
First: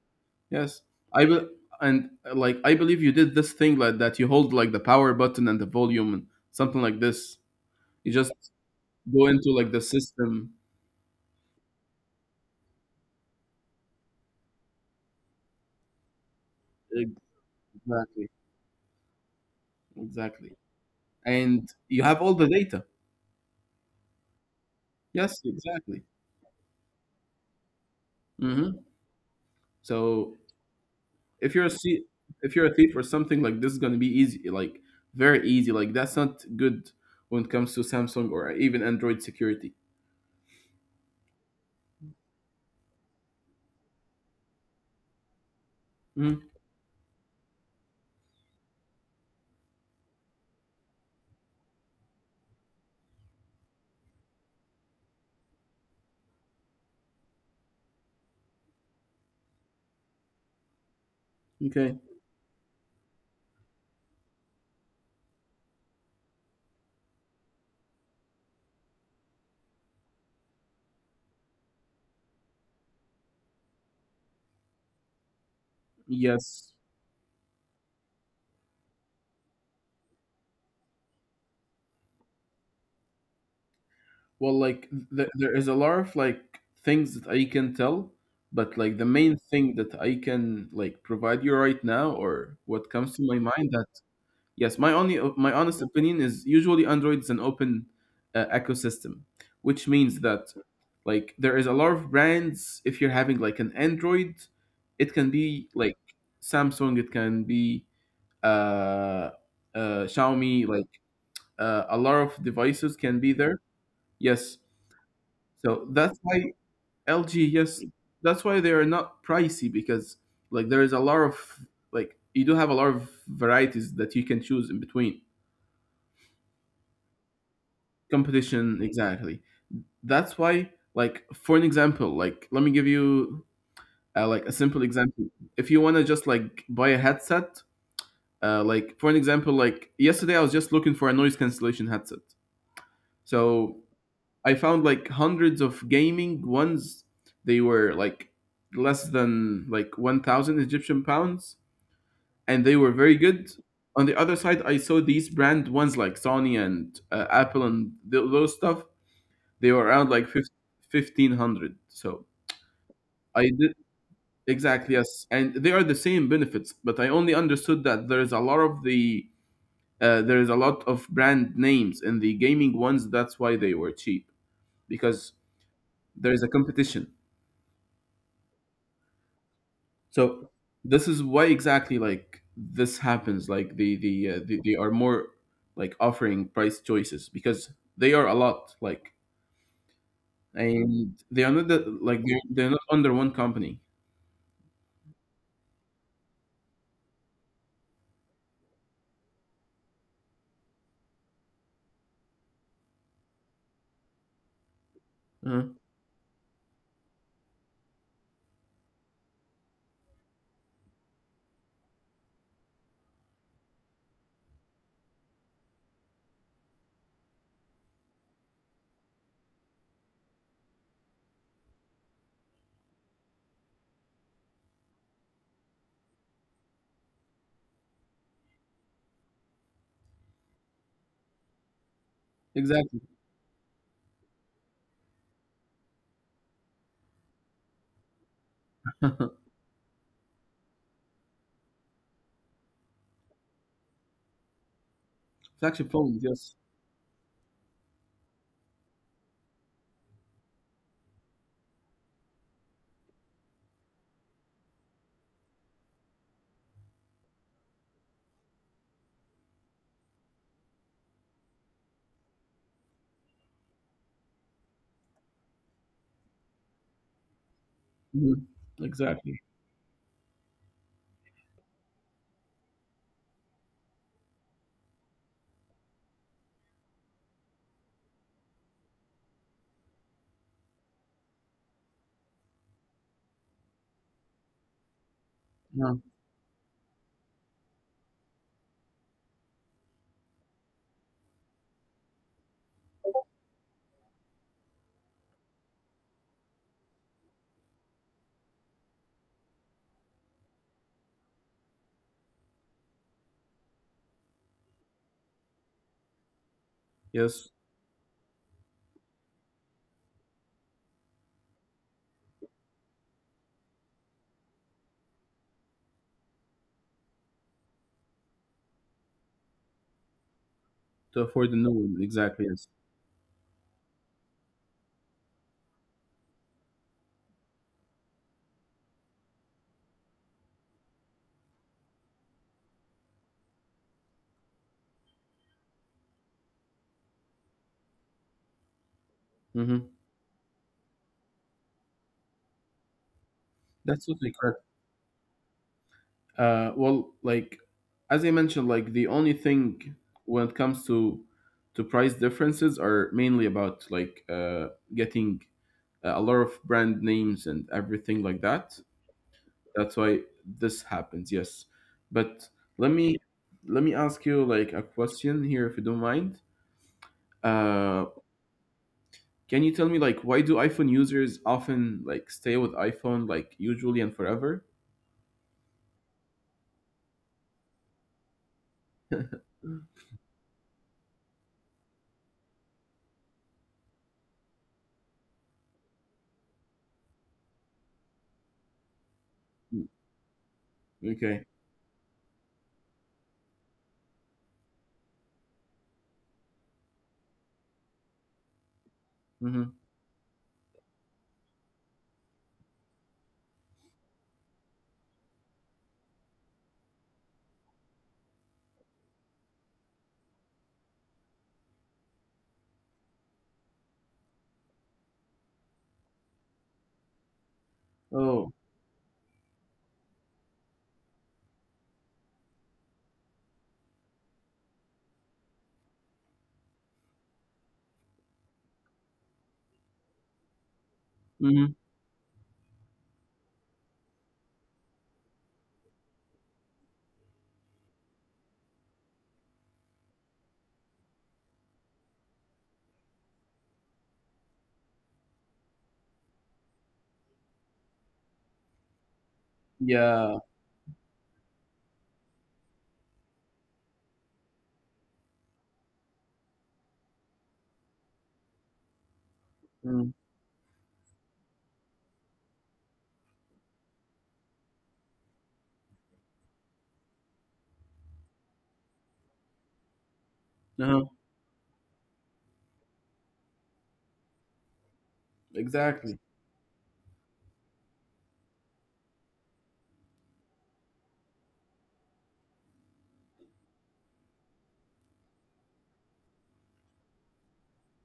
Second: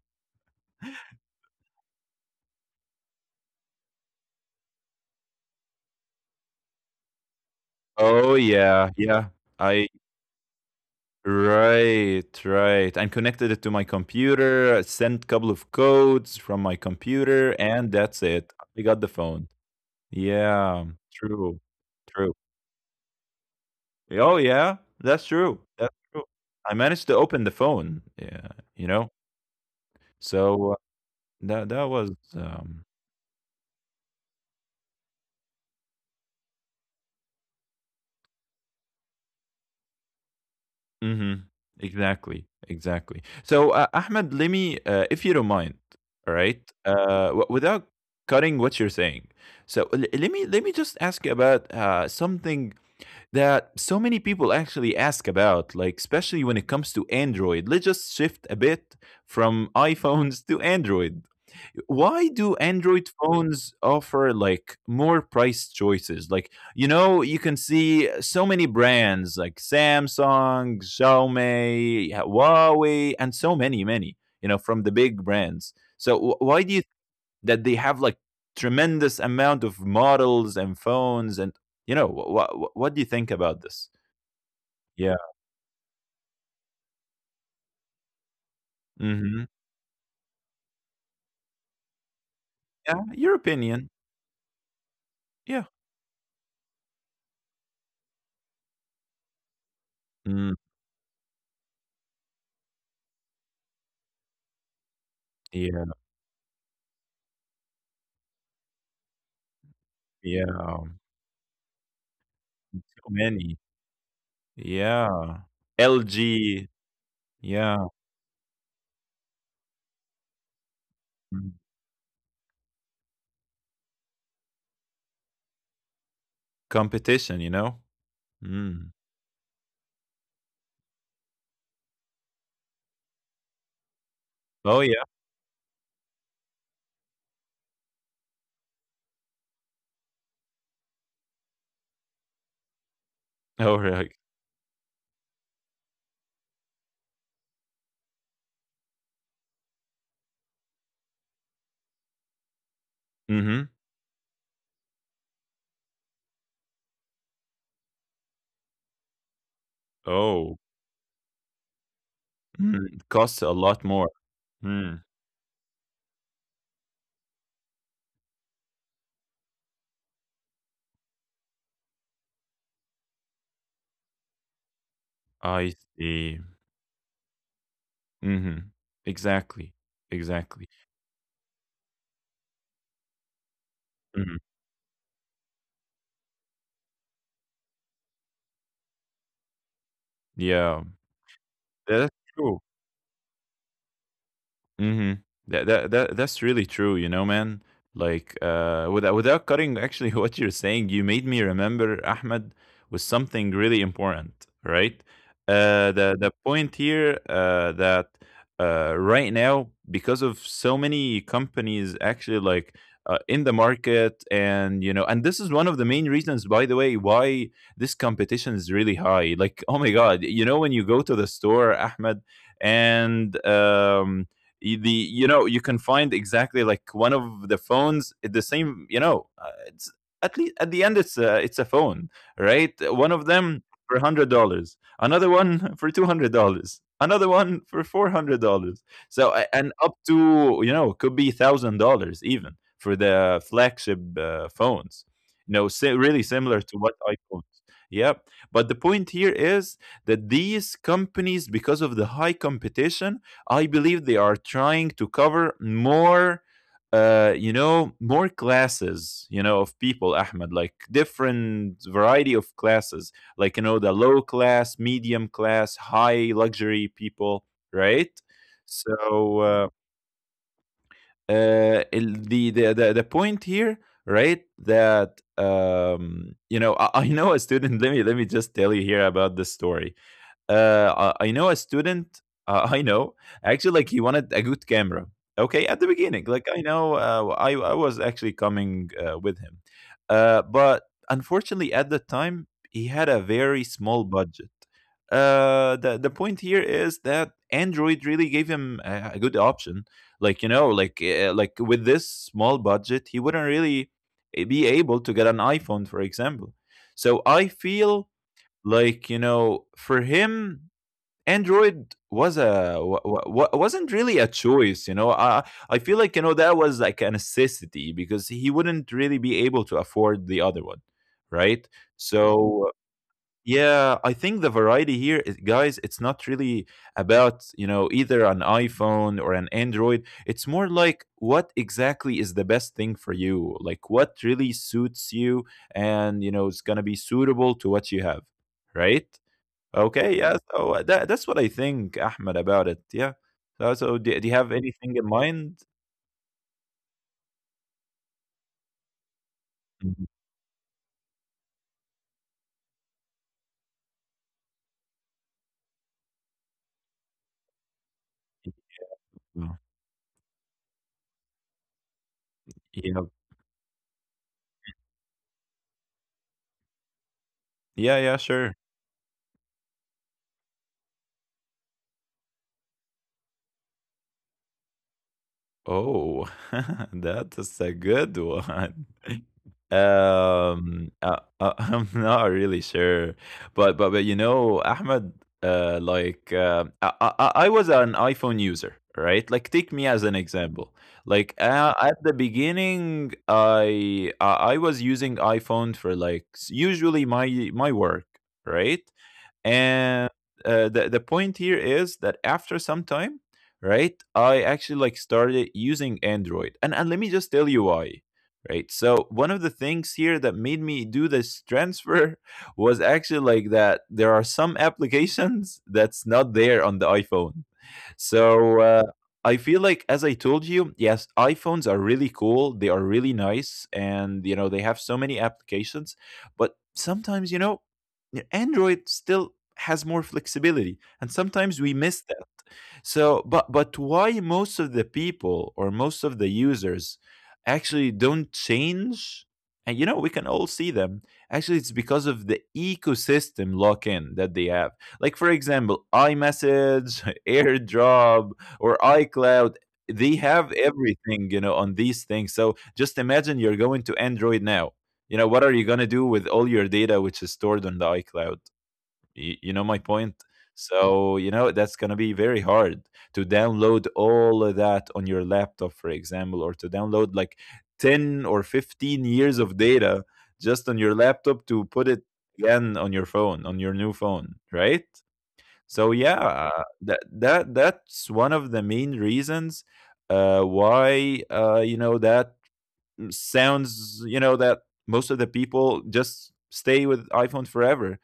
Speaker 1: Yes, I be- and like, I believe you did this thing, like, that you hold, like, the power button and the volume and something like this. You just
Speaker 2: Oh, yeah.
Speaker 1: go
Speaker 2: Yeah.
Speaker 1: into like the
Speaker 2: I
Speaker 1: system.
Speaker 2: right, right. And connected it to my computer, I sent couple of codes from my computer, and that's
Speaker 1: Exactly,
Speaker 2: it. I got the phone.
Speaker 1: exactly.
Speaker 2: Yeah, true,
Speaker 1: And you have
Speaker 2: true.
Speaker 1: all the data.
Speaker 2: Oh yeah, that's
Speaker 1: Yes,
Speaker 2: true. That's
Speaker 1: exactly.
Speaker 2: true. I managed to open the phone. Yeah,
Speaker 1: Hmm.
Speaker 2: you know.
Speaker 1: So
Speaker 2: So
Speaker 1: if you're
Speaker 2: that
Speaker 1: a
Speaker 2: that
Speaker 1: thie-
Speaker 2: was
Speaker 1: if you're a thief or something like this, is gonna be easy, like very easy. Like that's not good when it comes to Samsung or even Android security.
Speaker 2: mm-hmm. Exactly. Exactly. So, Ahmed, let me, if you don't mind, all
Speaker 1: Mhm.
Speaker 2: right, without cutting what you're saying. So let me just ask you about something that so many people actually ask about, like especially when it comes to Android. Let's just shift a bit from iPhones to Android.
Speaker 1: Okay.
Speaker 2: Why do Android phones offer like more price choices? Like you know you can see so many brands like Samsung, Xiaomi, Huawei, and so many you know from the big brands. So why do
Speaker 1: Yes.
Speaker 2: you think that they have like tremendous amount of models and phones and you know what do you think about this?
Speaker 1: Well, like
Speaker 2: Yeah.
Speaker 1: there is a lot of like things that I can tell, but like the main
Speaker 2: Hmm,
Speaker 1: thing that I can like provide you right now, or what
Speaker 2: yeah,
Speaker 1: comes to
Speaker 2: your
Speaker 1: my mind, that
Speaker 2: opinion.
Speaker 1: yes, my only my
Speaker 2: Yeah.
Speaker 1: honest opinion is usually Android is an open ecosystem, which means that
Speaker 2: Mm,
Speaker 1: like there is a lot of brands. If you're having like an Android, it can be
Speaker 2: yeah,
Speaker 1: like Samsung, it can be uh, uh, Xiaomi,
Speaker 2: yeah,
Speaker 1: like a lot of devices
Speaker 2: so
Speaker 1: can be
Speaker 2: many,
Speaker 1: there. Yes,
Speaker 2: yeah.
Speaker 1: so that's why
Speaker 2: LG,
Speaker 1: LG, yes,
Speaker 2: yeah.
Speaker 1: that's why they are not pricey because like there is a lot of
Speaker 2: Mm.
Speaker 1: like you do have a lot of varieties that you can choose in between.
Speaker 2: Competition, you know? Mm.
Speaker 1: Competition, exactly. That's why like for an example, like let me give you like a
Speaker 2: Oh,
Speaker 1: simple
Speaker 2: yeah.
Speaker 1: example. If you want to just like buy a headset, like for an example, like yesterday I was just looking for a noise cancellation headset.
Speaker 2: Oh,
Speaker 1: So
Speaker 2: right.
Speaker 1: I found like hundreds of gaming ones. They were like less than like 1,000 Egyptian pounds and they were very good.
Speaker 2: Mhm.
Speaker 1: On the other side, I saw these brand ones like Sony and Apple and those stuff. They were around like
Speaker 2: Oh.
Speaker 1: 1500. So
Speaker 2: Mm. It costs
Speaker 1: I
Speaker 2: a
Speaker 1: did
Speaker 2: lot more.
Speaker 1: exactly,
Speaker 2: Mm.
Speaker 1: yes, and they are the same benefits, but I only understood that there is a lot of the there is a lot of brand names in the gaming ones. That's why they were cheap because
Speaker 2: I
Speaker 1: there
Speaker 2: see.
Speaker 1: is a competition.
Speaker 2: Mhm. Exactly.
Speaker 1: So
Speaker 2: Exactly.
Speaker 1: this is why exactly like this happens. Like
Speaker 2: Mhm.
Speaker 1: they are more like offering price choices because they are a lot like,
Speaker 2: Yeah.
Speaker 1: and they are not the,
Speaker 2: That's
Speaker 1: like
Speaker 2: true.
Speaker 1: they're not under one company.
Speaker 2: Mhm. That's really true, you know, man. Like without cutting actually what you're saying, you made me remember Ahmed with something really important, right?
Speaker 1: Uh,
Speaker 2: The point here that right now because of so many companies actually like in the market, and you know, and this is one of the main reasons by the way why this competition is really high. Like oh my god, you know, when you go to the store, Ahmed, and um the you know, you can find exactly like one of the phones, the same, you know, it's at least at the end, it's a phone, right?
Speaker 1: exactly.
Speaker 2: One of them for $100, another one for $200, another one for $400. So and up to, you know, could be $1,000 even, for the flagship phones, you know,
Speaker 1: Flagship phones,
Speaker 2: really
Speaker 1: yes.
Speaker 2: similar to what iPhones. Yep. But the point here is that these companies, because of the high competition, I believe they are trying to cover more, you know, more classes, you know, of people, Ahmed, like different variety of classes, like, you know, the low class, medium class, high luxury people, right?
Speaker 1: Mhm.
Speaker 2: So,
Speaker 1: Exactly.
Speaker 2: the point here, right, that, you know, I know a student. Let me, let me just tell you here about this story. I know a student. I know, actually, like he wanted a good camera. Okay, at the
Speaker 1: Yeah.
Speaker 2: beginning, like I know, I was actually coming with him, but unfortunately, at the time, he had a very small budget. The point here is that Android really gave him a good option. Like, you know, like with this small budget, he wouldn't really be able to get an iPhone, for example. So I
Speaker 1: Yes.
Speaker 2: feel like, you know, for him, Android was a wa- wa- wa- wasn't really a choice, you know. I feel like, you know, that was like a necessity because he wouldn't really be able to afford the other one,
Speaker 1: To afford the
Speaker 2: right?
Speaker 1: new one, exactly. Yes.
Speaker 2: So yeah, I think the variety here is, guys, it's not really about, you know, either an iPhone or an Android. It's more like what exactly is the best thing for you, like what really suits you, and you know it's gonna be suitable to what you have, right?
Speaker 1: Hmm.
Speaker 2: Okay, yeah, so that that's what I think, Ahmed, about it, yeah. So
Speaker 1: That's what
Speaker 2: do
Speaker 1: they.
Speaker 2: you have anything in mind?
Speaker 1: Well, like as I mentioned, like the only thing
Speaker 2: Mhm,
Speaker 1: when it comes to price differences are mainly about like getting a lot of brand names and everything like
Speaker 2: yeah.
Speaker 1: that. That's why this happens. Yes, but let
Speaker 2: Yeah.
Speaker 1: me let me ask you like a question here, if you don't mind.
Speaker 2: Yeah,
Speaker 1: Uh,
Speaker 2: yeah, sure.
Speaker 1: can you tell me like why do iPhone users often like stay with iPhone like usually and forever?
Speaker 2: Oh, that is a good one. I'm not really sure, but you know, Ahmed, like I was an iPhone user, right? Like take me as an example. Like
Speaker 1: Okay.
Speaker 2: at the beginning, I was using iPhone for like usually my work, right?
Speaker 1: Mm-hmm.
Speaker 2: And the point here is that after some time, right, I actually like started using Android. And let me just tell you why. Right, so one of the things here that made me do this transfer was actually like that there are some applications that's not there on the iPhone.
Speaker 1: Oh.
Speaker 2: So I feel like, as I told you, yes, iPhones are really cool. They are really nice, and you know they have so many applications. But sometimes, you know, Android still has more flexibility, and sometimes
Speaker 1: Mm-hmm.
Speaker 2: we miss that. So, but why most of the people or most of the users actually don't change? And you know, we can all see them. Actually, it's because of the ecosystem lock-in that they have. Like for example, iMessage, AirDrop, or iCloud. They
Speaker 1: Yeah.
Speaker 2: have everything, you know, on these things. So just imagine you're going to Android now. You know, what are you gonna do with all your data which is stored on the iCloud? Y You know my
Speaker 1: Mm.
Speaker 2: point? So, you know, that's gonna be very hard to download all of that on your laptop, for example, or to download like 10 or 15 years of data just on
Speaker 1: Uh-huh.
Speaker 2: your laptop to put it again on your phone, on your new phone, right? So
Speaker 1: Exactly.
Speaker 2: yeah, that that that's one of the main reasons why you know that sounds, you know, that most of the people just stay with iPhone forever.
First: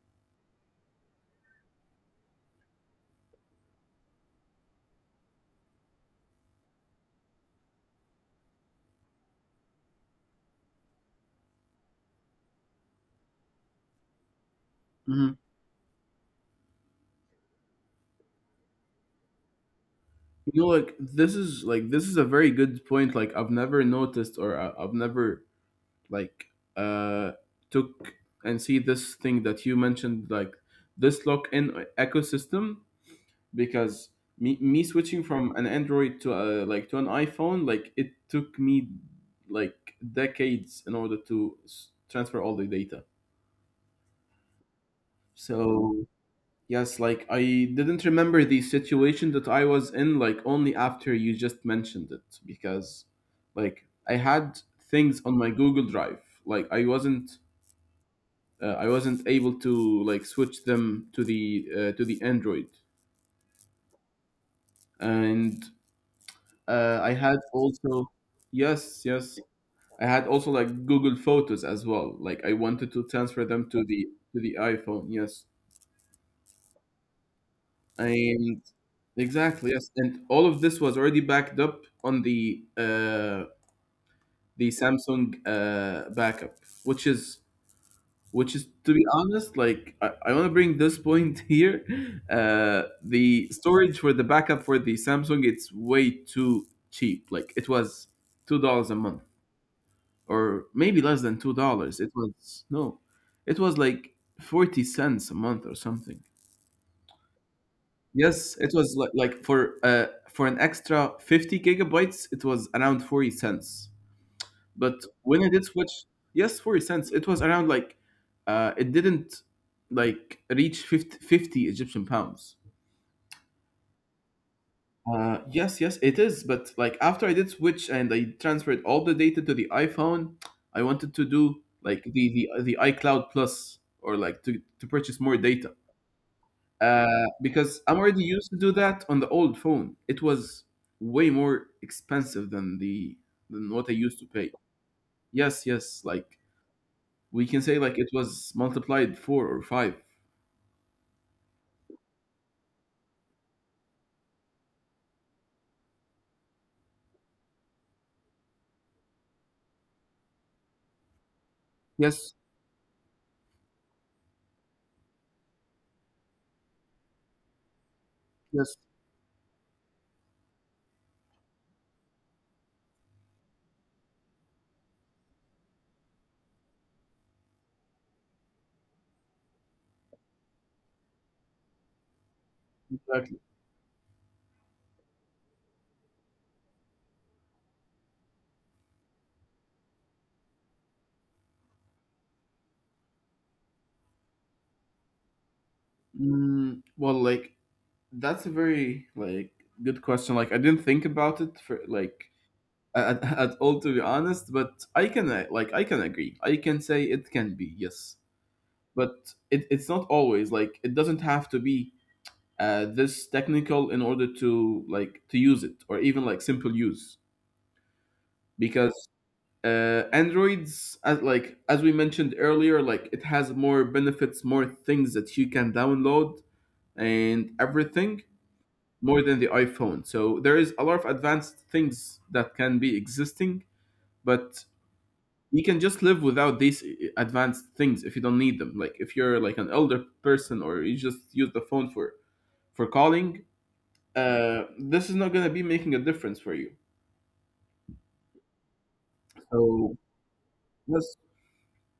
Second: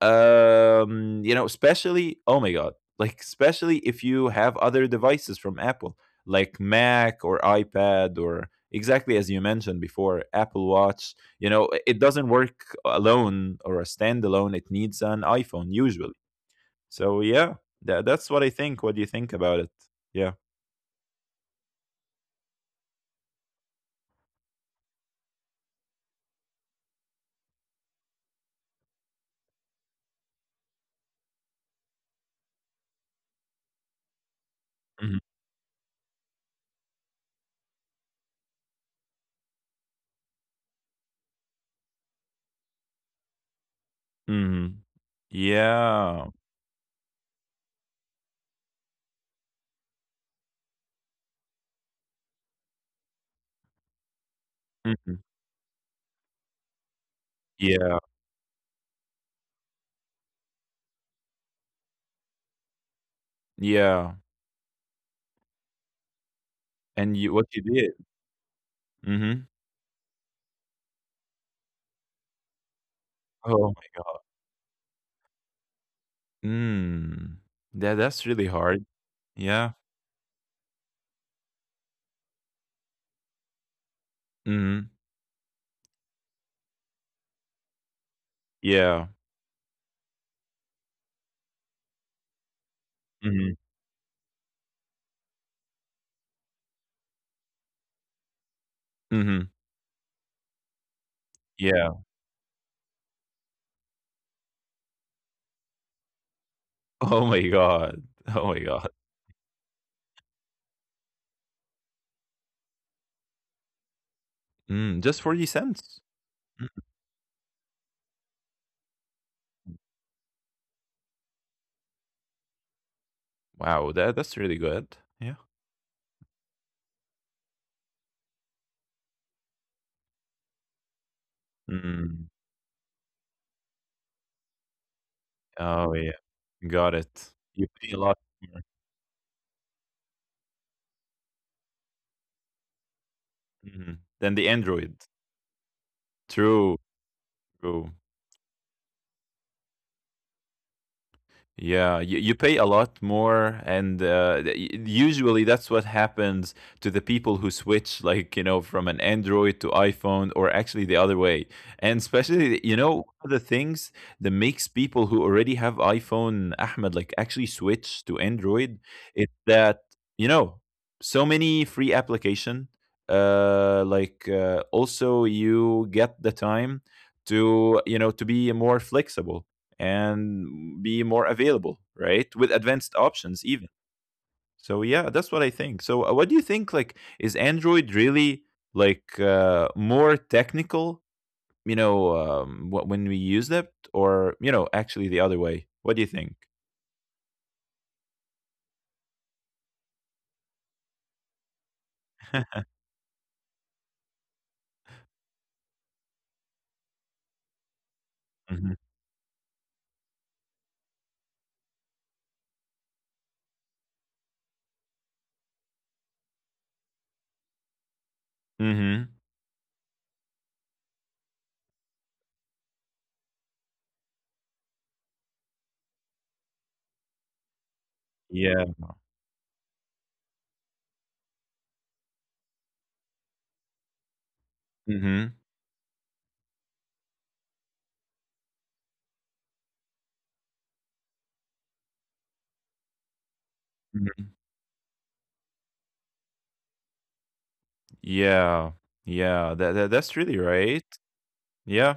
Speaker 2: You know, especially, oh my god, like especially if you have other devices from Apple, like Mac or iPad, or exactly as you mentioned before, Apple Watch. You know, it doesn't work alone or a standalone, it needs an
Speaker 1: Mhm.
Speaker 2: iPhone usually. So yeah, that, that's what I think. What do you think about it? Yeah.
Speaker 1: You know, like this is a very good point. Like I've never noticed or I've never like uh took and see this thing that you mentioned, like this lock-in ecosystem, because me
Speaker 2: Hmm.
Speaker 1: switching from an Android to like to an iPhone, like it took me like decades in order to transfer all the data.
Speaker 2: Hmm.
Speaker 1: So
Speaker 2: Yeah.
Speaker 1: yes, like I didn't remember the situation that I was in, like only after you just mentioned it, because like I had
Speaker 2: Hmm.
Speaker 1: things on my Google Drive, like
Speaker 2: Yeah.
Speaker 1: I wasn't able to like switch them to the Android,
Speaker 2: Yeah.
Speaker 1: and I
Speaker 2: And you
Speaker 1: had
Speaker 2: what you did.
Speaker 1: also yes, yes,
Speaker 2: Mhm.
Speaker 1: I had also like Google Photos as well, like I wanted to transfer them
Speaker 2: Oh my.
Speaker 1: to the iPhone, yes.
Speaker 2: Mm. That that's really
Speaker 1: And
Speaker 2: hard. Yeah.
Speaker 1: exactly, yes. And all of this was already backed up on the
Speaker 2: Mhm.
Speaker 1: Samsung backup, which is to be
Speaker 2: Yeah.
Speaker 1: honest, like I want to bring this point here. The
Speaker 2: Mhm.
Speaker 1: storage for the backup for the Samsung, it's way too cheap. Like it was $2 a month,
Speaker 2: Mhm.
Speaker 1: or maybe less than two
Speaker 2: Yeah.
Speaker 1: dollars. It was no. It was like 40 cents a month or something.
Speaker 2: Oh my god. Oh
Speaker 1: Yes,
Speaker 2: my
Speaker 1: it
Speaker 2: god.
Speaker 1: was like for an extra 50 gigabytes, it was around 40 cents. But
Speaker 2: Mm, just 40
Speaker 1: when I did
Speaker 2: cents?
Speaker 1: switch, yes,
Speaker 2: Mm.
Speaker 1: 40 cents, it was around like it didn't like reach 50 Egyptian pounds.
Speaker 2: Wow, that that's really good. Yeah.
Speaker 1: Yes, yes, it is, but like after I did switch and I transferred all the data to the iPhone, I wanted to do like
Speaker 2: Mm.
Speaker 1: the iCloud Plus, or like to purchase more data.
Speaker 2: Oh, yeah. Got
Speaker 1: Uh,
Speaker 2: it. You
Speaker 1: because
Speaker 2: pay a
Speaker 1: I'm
Speaker 2: lot
Speaker 1: already used to
Speaker 2: more.
Speaker 1: do that on the old phone. It was way more expensive than the than what I
Speaker 2: Mhm.
Speaker 1: used to
Speaker 2: Than the
Speaker 1: pay.
Speaker 2: Android.
Speaker 1: Yes, yes, like
Speaker 2: True.
Speaker 1: we can say
Speaker 2: True.
Speaker 1: like it was multiplied four or five.
Speaker 2: Yeah, you pay a lot more, and usually that's what happens to the people who switch, like, you know, from an Android to iPhone, or actually the other way. And
Speaker 1: Yes,
Speaker 2: especially, you know, one of the things that makes people who already have iPhone, Ahmed, like actually switch to
Speaker 1: yes,
Speaker 2: Android is that, you know, so many free application. Like also you get the time to, you know, to be more flexible and be more available, right? With advanced
Speaker 1: exactly.
Speaker 2: options even. So yeah, that's what I think. So what do you think, like is Android really like more technical, you know, when we use it or, you know, actually the other way? What do you think?
Speaker 1: Mm, well, like that's a very like good question. Like I didn't think about it for like at, at all to be honest, but I can like I can agree. I can say it can be yes,
Speaker 2: Mhm.
Speaker 1: but it's not always like it doesn't have to be this technical in order to like to use it or even like simple use, because
Speaker 2: Mhm.
Speaker 1: Androids as like as we mentioned earlier, like it has more benefits, more things that you can download and everything,
Speaker 2: Yeah.
Speaker 1: more than the iPhone. So there is a lot of advanced things that can be existing, but
Speaker 2: Mhm.
Speaker 1: you can just live without these advanced things if you don't need them, like if you're like an elder person or you just use the phone for calling.
Speaker 2: Mhm.
Speaker 1: This is not going to be making a difference for you.
Speaker 2: Yeah. Yeah, that, that
Speaker 1: So
Speaker 2: that's really right.
Speaker 1: yes,
Speaker 2: Yeah.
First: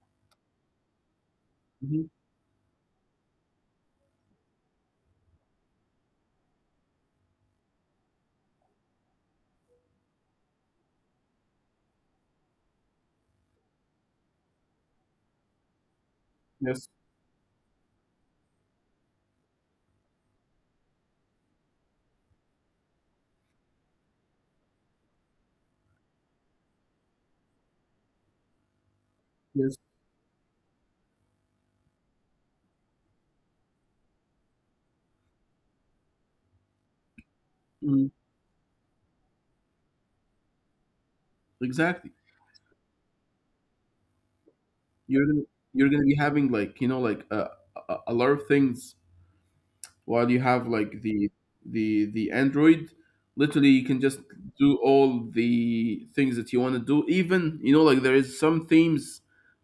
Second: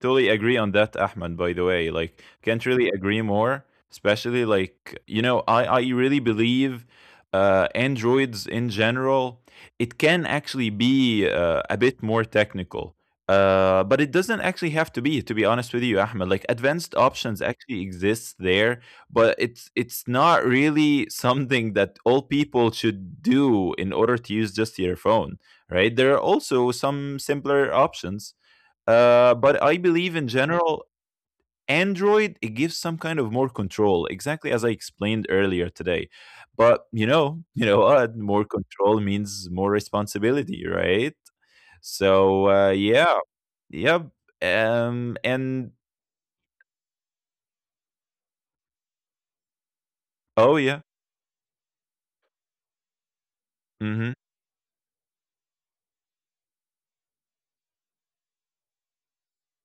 Speaker 2: Totally agree on that, Ahmed, by the way.
Speaker 1: mhm,
Speaker 2: Like, can't really agree more, especially like, you know, I really believe Androids in general, it can actually be a bit more technical. But it doesn't actually have to be honest with you, Ahmed. Like
Speaker 1: yes,
Speaker 2: advanced options actually exist there, but it's not really something that all people should do in order to use just your phone, right? There are also some simpler options, but I
Speaker 1: yes,
Speaker 2: believe in general, Android it gives some kind of more control, exactly as I explained earlier today. But you know, you know
Speaker 1: mhm,
Speaker 2: what? More control means more responsibility, right?
Speaker 1: exactly.
Speaker 2: So yeah, yep.
Speaker 1: You're gonna
Speaker 2: And
Speaker 1: you're gonna be having like you know like a lot of things while you
Speaker 2: oh
Speaker 1: have
Speaker 2: yeah,
Speaker 1: like the Android. Literally, you can
Speaker 2: mm-hmm.
Speaker 1: just do all the things that you want to do. Even you know like there is some themes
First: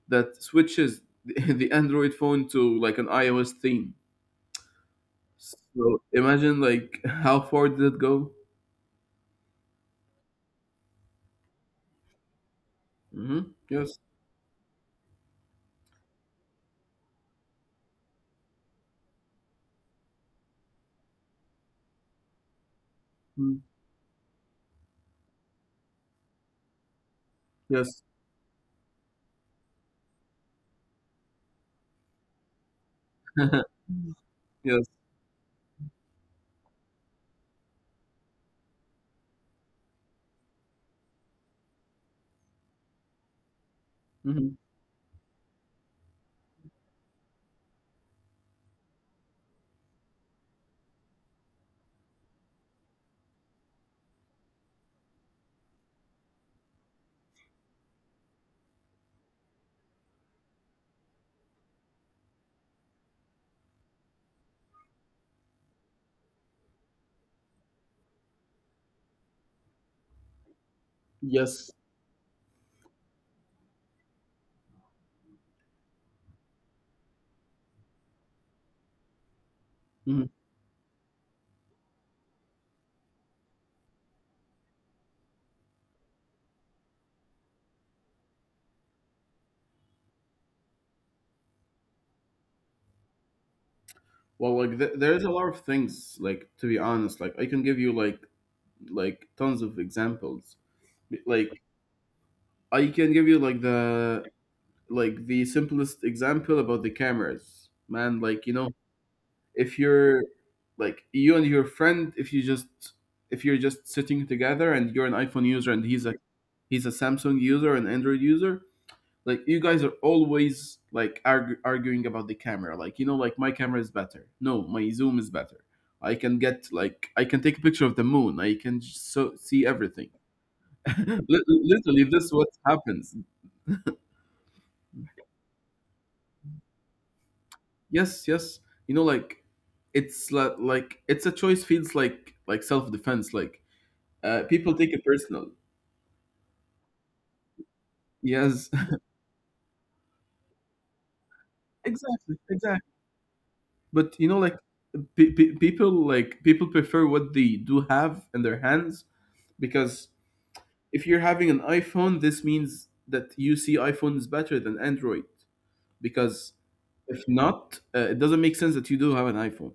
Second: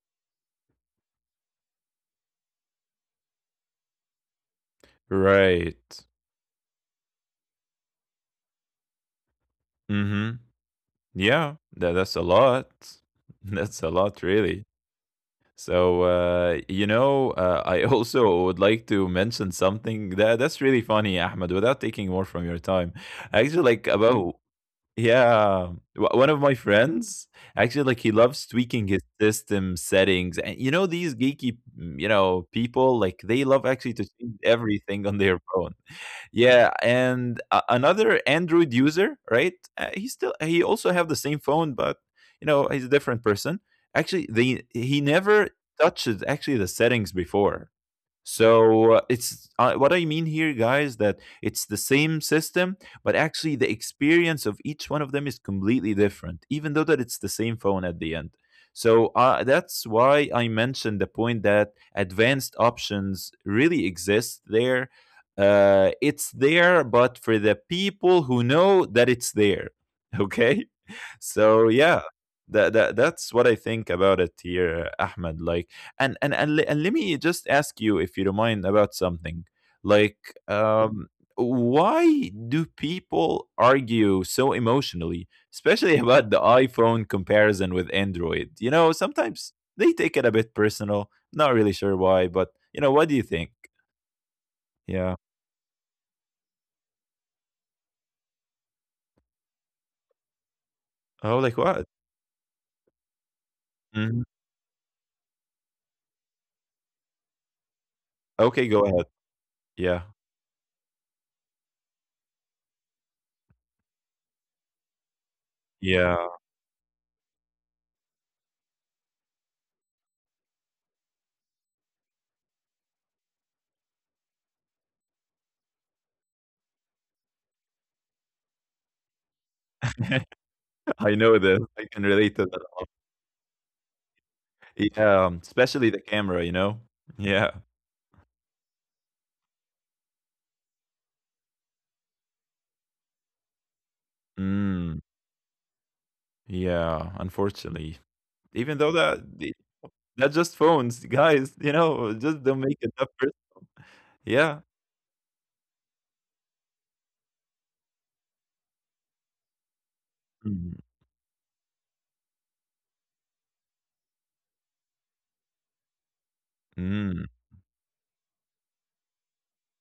Speaker 1: that switches the Android phone to like an iOS theme.
Speaker 2: Right,
Speaker 1: So imagine like how far did it go?
Speaker 2: mm-hmm. Yeah, that, that's a lot.
Speaker 1: Hmm.
Speaker 2: That's a
Speaker 1: Yes.
Speaker 2: lot, really. So, you know, I also would like to mention something that that's really funny, Ahmed, without taking more from your time. Actually,
Speaker 1: Mm-hmm.
Speaker 2: like mm, about yeah, one of my friends actually like
Speaker 1: Yes.
Speaker 2: he loves tweaking his system settings, and you know these geeky, mm, you know, people like they love actually to change
Speaker 1: Yes.
Speaker 2: everything on their phone. Yeah, and another Android user, right, he still, he also have the same phone, but you know, he's a different person. Actually,
Speaker 1: Mhm.
Speaker 2: they he never touched actually the settings before. So it's what I mean here, guys, that it's the same system, but actually the experience of each one of them is completely different, even though that it's the same phone at the end. So that's why I mentioned the point that advanced options really exist there. It's there, but for the people who know that it's there, okay, so
Speaker 1: Yes.
Speaker 2: yeah, that that that's what I think about it here, Ahmed. Like, and let me just ask you, if you don't mind, about something.
Speaker 1: Mhm.
Speaker 2: Like, um, why do people argue so emotionally, especially about the iPhone comparison with Android? You know, sometimes they take it a bit personal. Not really sure why, but you know, what do you think?
Speaker 1: Well, like
Speaker 2: Yeah.
Speaker 1: there is a lot of things. Like to be honest, like I can give you like tons of examples.
Speaker 2: Oh, like
Speaker 1: Like
Speaker 2: what?
Speaker 1: I can give you
Speaker 2: Mhm.
Speaker 1: like the simplest example about the cameras, man. Like you
Speaker 2: Okay,
Speaker 1: know,
Speaker 2: go ahead.
Speaker 1: if
Speaker 2: Yeah.
Speaker 1: you're like you and your friend, if you just if you're just sitting together and you're an iPhone user, and
Speaker 2: Yeah.
Speaker 1: he's a Samsung user, an Android user, like you guys are always like arguing about the camera, like you know, like my camera is better, no, my zoom is better. I can take a picture of the moon, I can so see everything.
Speaker 2: I know
Speaker 1: Lit-
Speaker 2: this. I can
Speaker 1: Literally this is
Speaker 2: relate to
Speaker 1: what
Speaker 2: that.
Speaker 1: happens.
Speaker 2: Yeah, especially the camera, you know? Yeah.
Speaker 1: Yes, yes, you know, like it's like, it's a choice, feels like self-defense, like people take
Speaker 2: Mm,
Speaker 1: it personal.
Speaker 2: yeah, unfortunately.
Speaker 1: Yes.
Speaker 2: Even though that the that's just phones, guys, you know,
Speaker 1: Exactly,
Speaker 2: just don't make
Speaker 1: exactly,
Speaker 2: an effort.
Speaker 1: but you know like
Speaker 2: Yeah.
Speaker 1: people people prefer what they do have in their hands, because
Speaker 2: Mm,
Speaker 1: if you're having an iPhone, this means that you see iPhone is better than Android, because
Speaker 2: mm.
Speaker 1: if not, it doesn't make sense that you do have an iPhone.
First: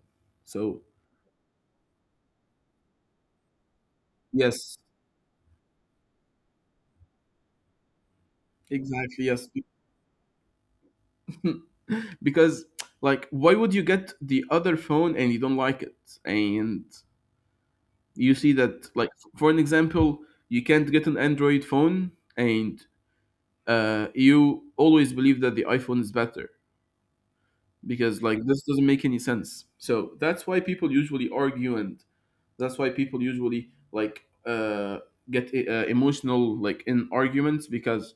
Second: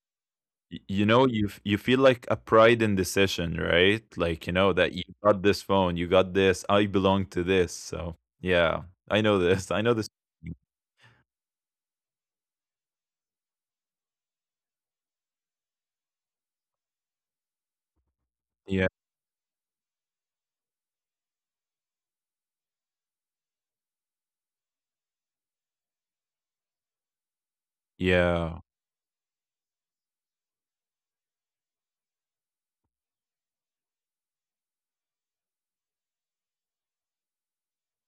Speaker 1: So,
Speaker 2: You know, you you feel like a pride in decision, right? Like, you know,
Speaker 1: yes,
Speaker 2: that you got this phone, you got this, I belong to this. So, yeah, I
Speaker 1: exactly,
Speaker 2: know
Speaker 1: yes.
Speaker 2: this. I know this.
Speaker 1: Because, like, why would you get the other phone and you don't like it? And you see
Speaker 2: Yeah.
Speaker 1: that, like, for an example, you can't get an Android phone and you always believe that the iPhone is better, because like this
Speaker 2: Yeah.
Speaker 1: doesn't make any sense. So that's why people usually argue, and that's why people usually like get emotional like in arguments, because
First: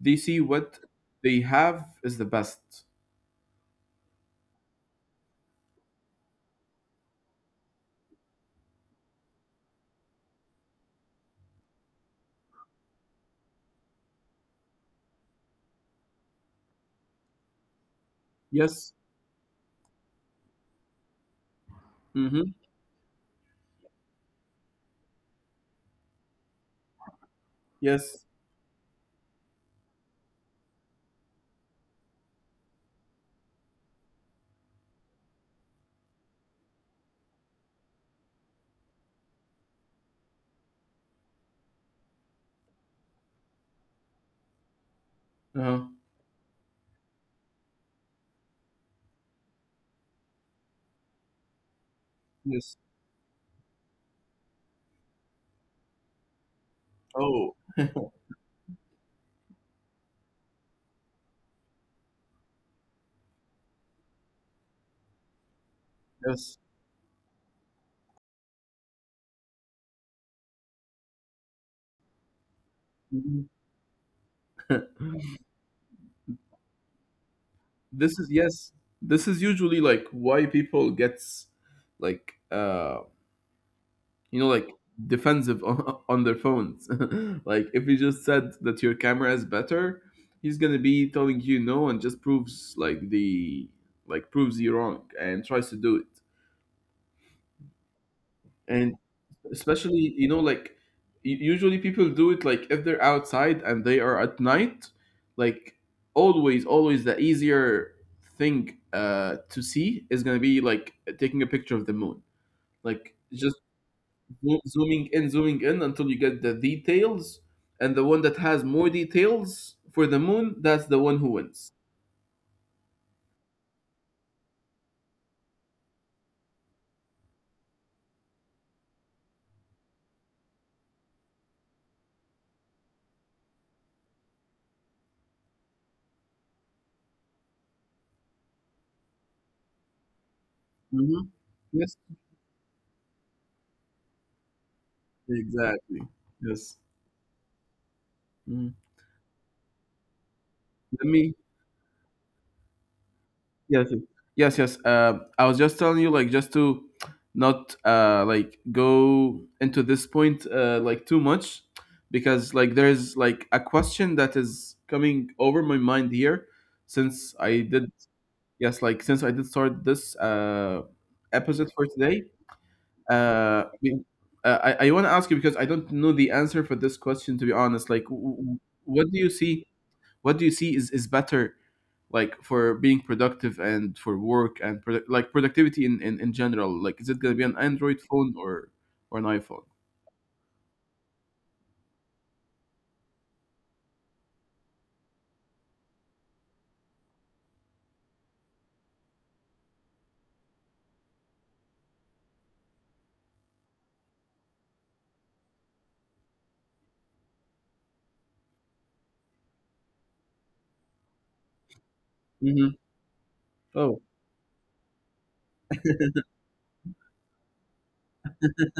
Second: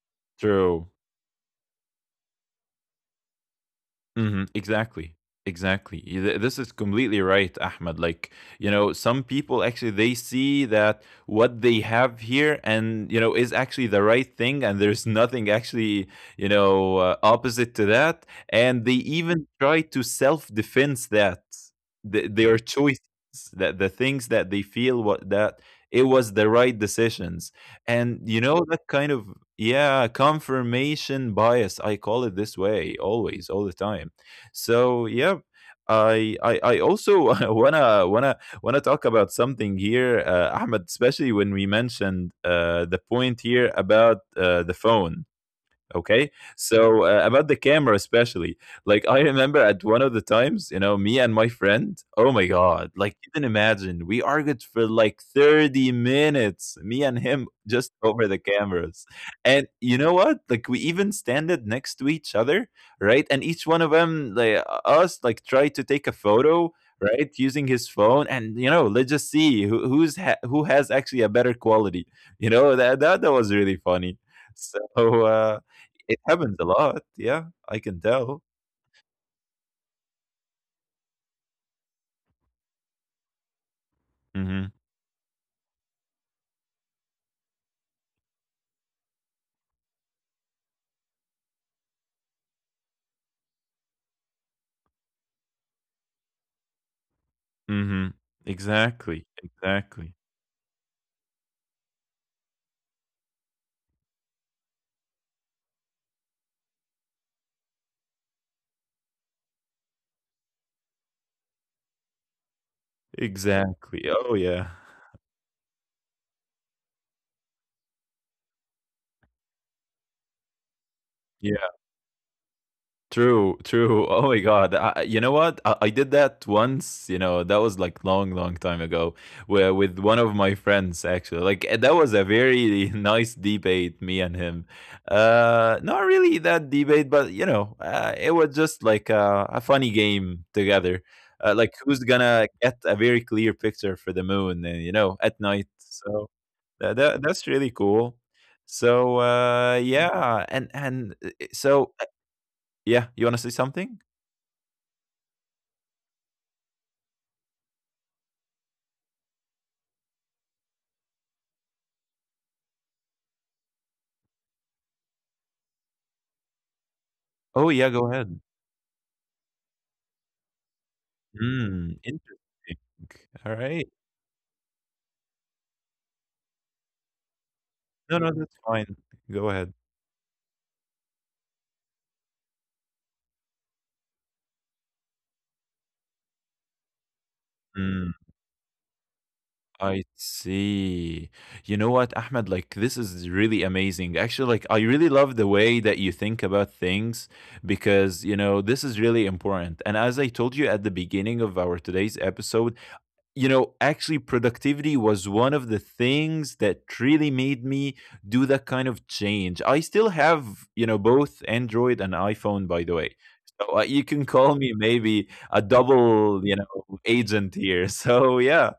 Speaker 1: they see what
Speaker 2: True.
Speaker 1: they have is the best.
Speaker 2: Mhm, exactly. Exactly. This is completely right, Ahmed. Like, you know, some people actually they see that what they have here and, you know, is actually the right thing, and there's nothing actually, you know, opposite to that, and they
Speaker 1: Yes.
Speaker 2: even try to self-defense that
Speaker 1: Mm-hmm.
Speaker 2: their choices, that the things that they feel what that it was the right decisions, and
Speaker 1: Yes.
Speaker 2: you know, that kind of, yeah, confirmation bias. I call it this way always, all the time. So yeah, I also wanna wanna talk about something here, Ahmed. Especially when we mentioned the point here about the phone.
Speaker 1: Uh-huh.
Speaker 2: Okay, so about the camera especially, like I remember at one of the times, you know, me and my friend, oh my
Speaker 1: Yes.
Speaker 2: god, like you can imagine we argued for like 30 minutes, me and him,
Speaker 1: Oh.
Speaker 2: just over the cameras. And you know what, like we even standed next to each other, right, and each one of them, like us, like tried to take a
Speaker 1: Yes.
Speaker 2: photo, right, using his phone. And you know, let's just see who has actually a better quality. You know that was
Speaker 1: Mhm.
Speaker 2: really funny. So uh, it happens a lot, yeah, I can
Speaker 1: this is
Speaker 2: tell.
Speaker 1: Yes, this is usually like why people gets like you know, like
Speaker 2: Mhm,
Speaker 1: defensive on, on their phones. Like if he just said that your camera is better, he's gonna be telling you no and just proves like proves you wrong and tries to do it.
Speaker 2: mhm.
Speaker 1: And
Speaker 2: Exactly, exactly,
Speaker 1: especially, you know, like usually people do it like if they're outside and they are at night, like always, always the easier thing to see is gonna be like taking a picture of the moon. Like just
Speaker 2: exactly. Oh, yeah.
Speaker 1: Zooming in, zooming in until you get the details, and the one that has more details for the moon, that's the one who
Speaker 2: Yeah.
Speaker 1: wins.
Speaker 2: True, true. Oh my God. You know what? I did that once, you know, that was like long, long time ago, where, with one of my friends, actually. Like, that was a very nice debate, me and him. Not really that debate, but, you know, it was just like a funny game together.
Speaker 1: Hmm.
Speaker 2: Like,
Speaker 1: Yes,
Speaker 2: who's gonna get a very clear picture for the moon, and, you know, at night.
Speaker 1: exactly.
Speaker 2: So
Speaker 1: Yes.
Speaker 2: that that's really cool.
Speaker 1: Mhm.
Speaker 2: So, yeah. And,
Speaker 1: Let
Speaker 2: and
Speaker 1: me.
Speaker 2: uh, so yeah, you wanna say
Speaker 1: Yes. Yes.
Speaker 2: something?
Speaker 1: Yes. Yes. I was just telling you, like, just to not like go into this point like too much, because like there's like a question that is coming over my mind here since I
Speaker 2: Oh, yeah,
Speaker 1: did.
Speaker 2: go ahead.
Speaker 1: Yes, like since I did start this episode for
Speaker 2: Hmm,
Speaker 1: today,
Speaker 2: interesting.
Speaker 1: uh,
Speaker 2: Alright.
Speaker 1: we- I want to ask you because I don't know the answer for this question to be honest. Like,
Speaker 2: No, no, that's fine.
Speaker 1: what do you
Speaker 2: Go
Speaker 1: see?
Speaker 2: ahead.
Speaker 1: What do you see is, better, like for being productive and for work and product like productivity in general? Like, is it gonna be an Android
Speaker 2: Mm,
Speaker 1: phone or an iPhone?
Speaker 2: I see. You know what, Ahmed? Like, this is really amazing. Actually, like, I really love the way that you think about things, because, you know, this is really important. And as I told you at the beginning of our today's episode, you know, actually, productivity was one of the things that really made me do that kind of change. I still have, you know, both Android and iPhone,
Speaker 1: Mm-hmm.
Speaker 2: by the way. So
Speaker 1: Oh,
Speaker 2: you can call me maybe a double, you know, agent here. So yeah,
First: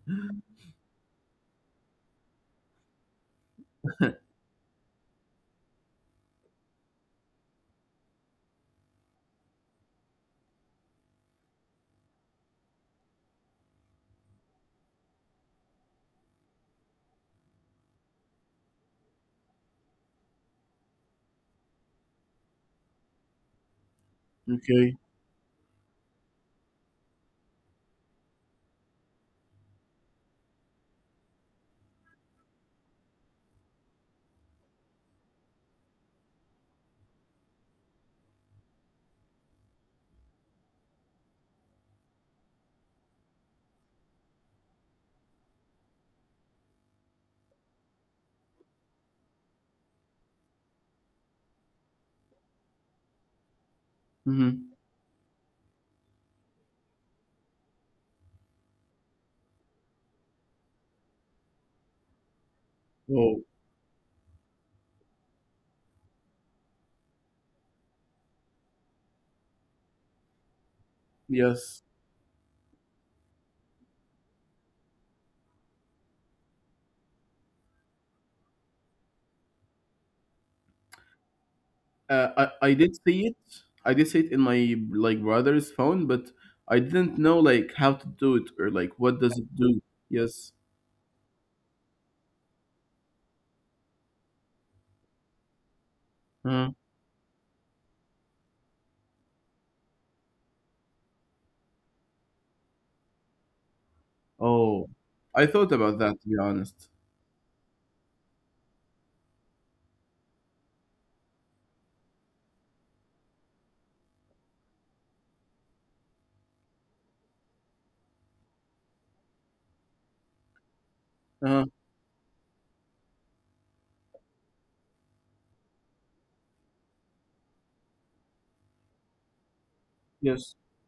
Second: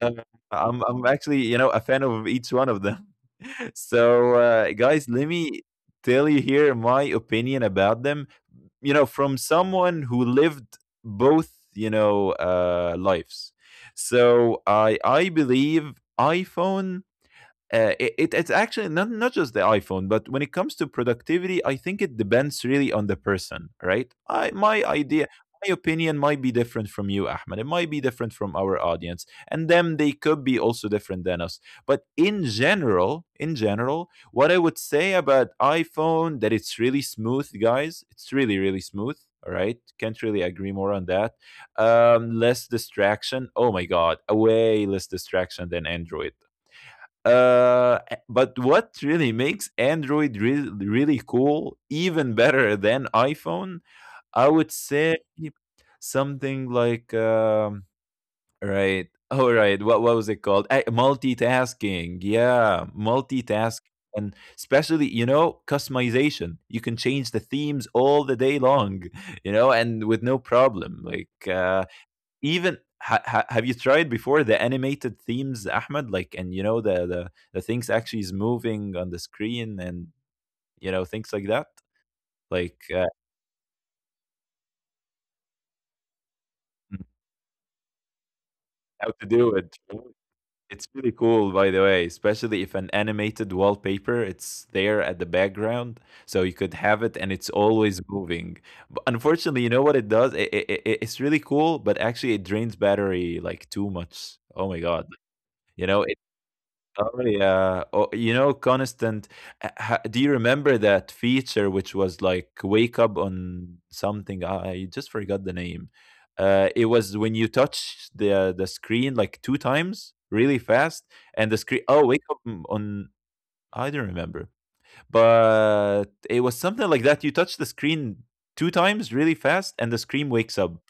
Speaker 2: uh, I'm actually, you know, a fan of each one of them. So guys, let me tell you here my opinion about them, you know, from someone who lived both, you know, lives. So I believe iPhone, it's actually not just the iPhone, but when it comes to productivity, I think it depends really on the person, right? I My
Speaker 1: okay.
Speaker 2: idea, my opinion might be different from you, Ahmed. It might be different from our audience, and them they could be also different than us. But in general, what I would say about iPhone that it's really smooth, guys. It's really really smooth. All right, can't really agree more on that. Less distraction. Oh my God, way less distraction than Android. uh, but what really makes Android really cool, even better than iPhone, I
Speaker 1: Mm-hmm.
Speaker 2: would say something like right, all right. What was it called? Multitasking. Yeah,
Speaker 1: Oh,
Speaker 2: multitasking, and especially, you know, customization. You can change the themes all the day long, you know, and with no problem.
Speaker 1: yes.
Speaker 2: Even have you tried before the animated themes, Ahmed, like? And you know, the the things actually is moving on the screen and you know, things like that.
Speaker 1: I
Speaker 2: like
Speaker 1: did
Speaker 2: uh,
Speaker 1: see it. I did see it in my like brother's phone, but I
Speaker 2: Mm,
Speaker 1: didn't know like how to do it or like
Speaker 2: how
Speaker 1: what
Speaker 2: to
Speaker 1: does it
Speaker 2: do it?
Speaker 1: do. Yes.
Speaker 2: It's really cool, by the way, especially if an animated wallpaper, it's there at the background, so you
Speaker 1: Uh,
Speaker 2: could have it and it's always moving. But unfortunately, you know what it does, it's really cool, but actually it drains battery like too much, oh my
Speaker 1: oh,
Speaker 2: god,
Speaker 1: I thought
Speaker 2: you
Speaker 1: about
Speaker 2: know it.
Speaker 1: that to be honest.
Speaker 2: Oh yeah. Oh, you know, constant. Do you remember that feature which was like wake up on something? Ah, I just forgot the name. It was when you touch the screen like two times really fast, and the
Speaker 1: Uh,
Speaker 2: screen, oh, wake on. I don't remember, but it was something like that. You touch the screen two times really fast, and the screen
Speaker 1: yes.
Speaker 2: wakes up.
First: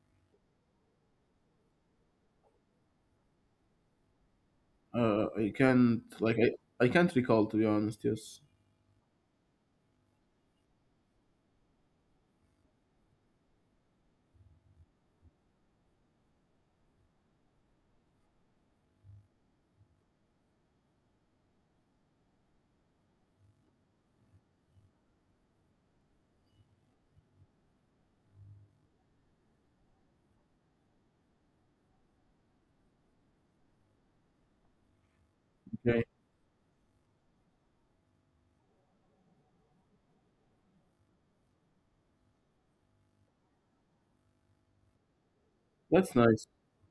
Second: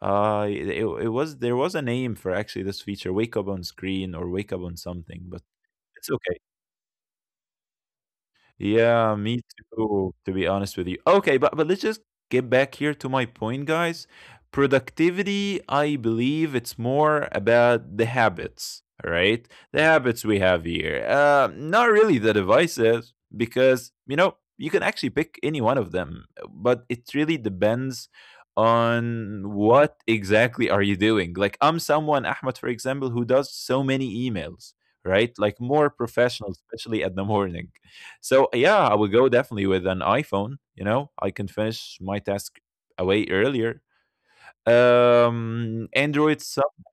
Speaker 2: It was, there was a name for actually this feature, wake up on screen or wake up on something, but
Speaker 1: I can't
Speaker 2: it's
Speaker 1: like
Speaker 2: okay.
Speaker 1: I can't recall to be honest. Yes.
Speaker 2: Yeah, me too, to be honest with you. Okay, but let's just get back here to my point, guys. Productivity, I believe it's more about the habits, right? The habits we have here. Not really the devices, because, you know, you can actually pick any one of them, but it really depends on what exactly are you doing. Like I'm someone, Ahmed, for example, who does so many emails, right? Like more
Speaker 1: Okay,
Speaker 2: professional, especially at the morning. So yeah, I would go definitely with an iPhone. You know, I can finish my task away earlier.
Speaker 1: that's
Speaker 2: Android
Speaker 1: nice.
Speaker 2: somehow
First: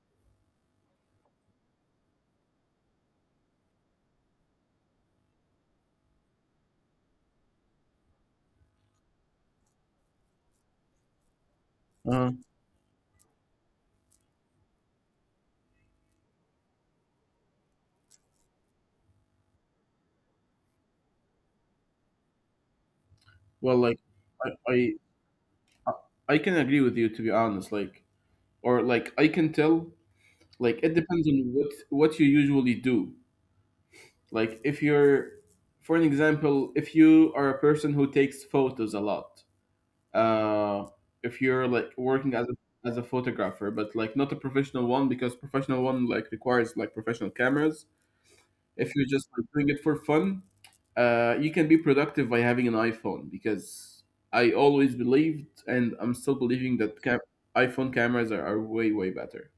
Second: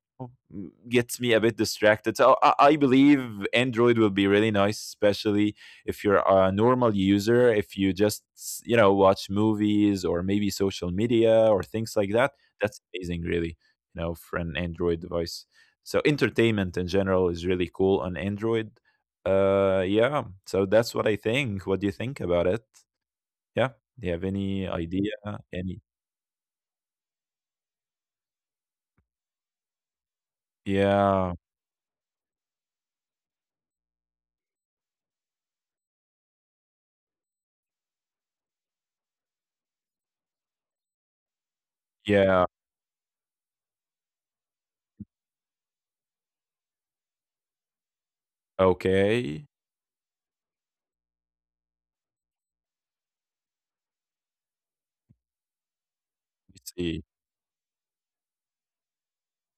Speaker 2: gets me a bit distracted. So I believe Android will be really nice, especially if you're a normal user, if you just, you know, watch movies or maybe social media or things like
Speaker 1: Uh,
Speaker 2: that. That's amazing, really, you know, for an Android device. So entertainment in general is really cool on Android. Yeah. So that's what I think. What do you think about it? Yeah.
Speaker 1: well, like
Speaker 2: Do you have
Speaker 1: I,
Speaker 2: any
Speaker 1: I
Speaker 2: idea? Any?
Speaker 1: I can agree with you to be honest. Like or like I can tell. Like it depends
Speaker 2: Yeah.
Speaker 1: on what you usually do. Like if you're, for an example, if you are a person who takes photos a lot, uh, if you're like working
Speaker 2: Yeah.
Speaker 1: as a photographer, but like not a professional one because professional one like requires like professional cameras. If you're just like
Speaker 2: Okay,
Speaker 1: doing it for fun, you can be productive by having an iPhone because I always believed and I'm still
Speaker 2: let's
Speaker 1: believing that
Speaker 2: see.
Speaker 1: iPhone cameras are way, way better.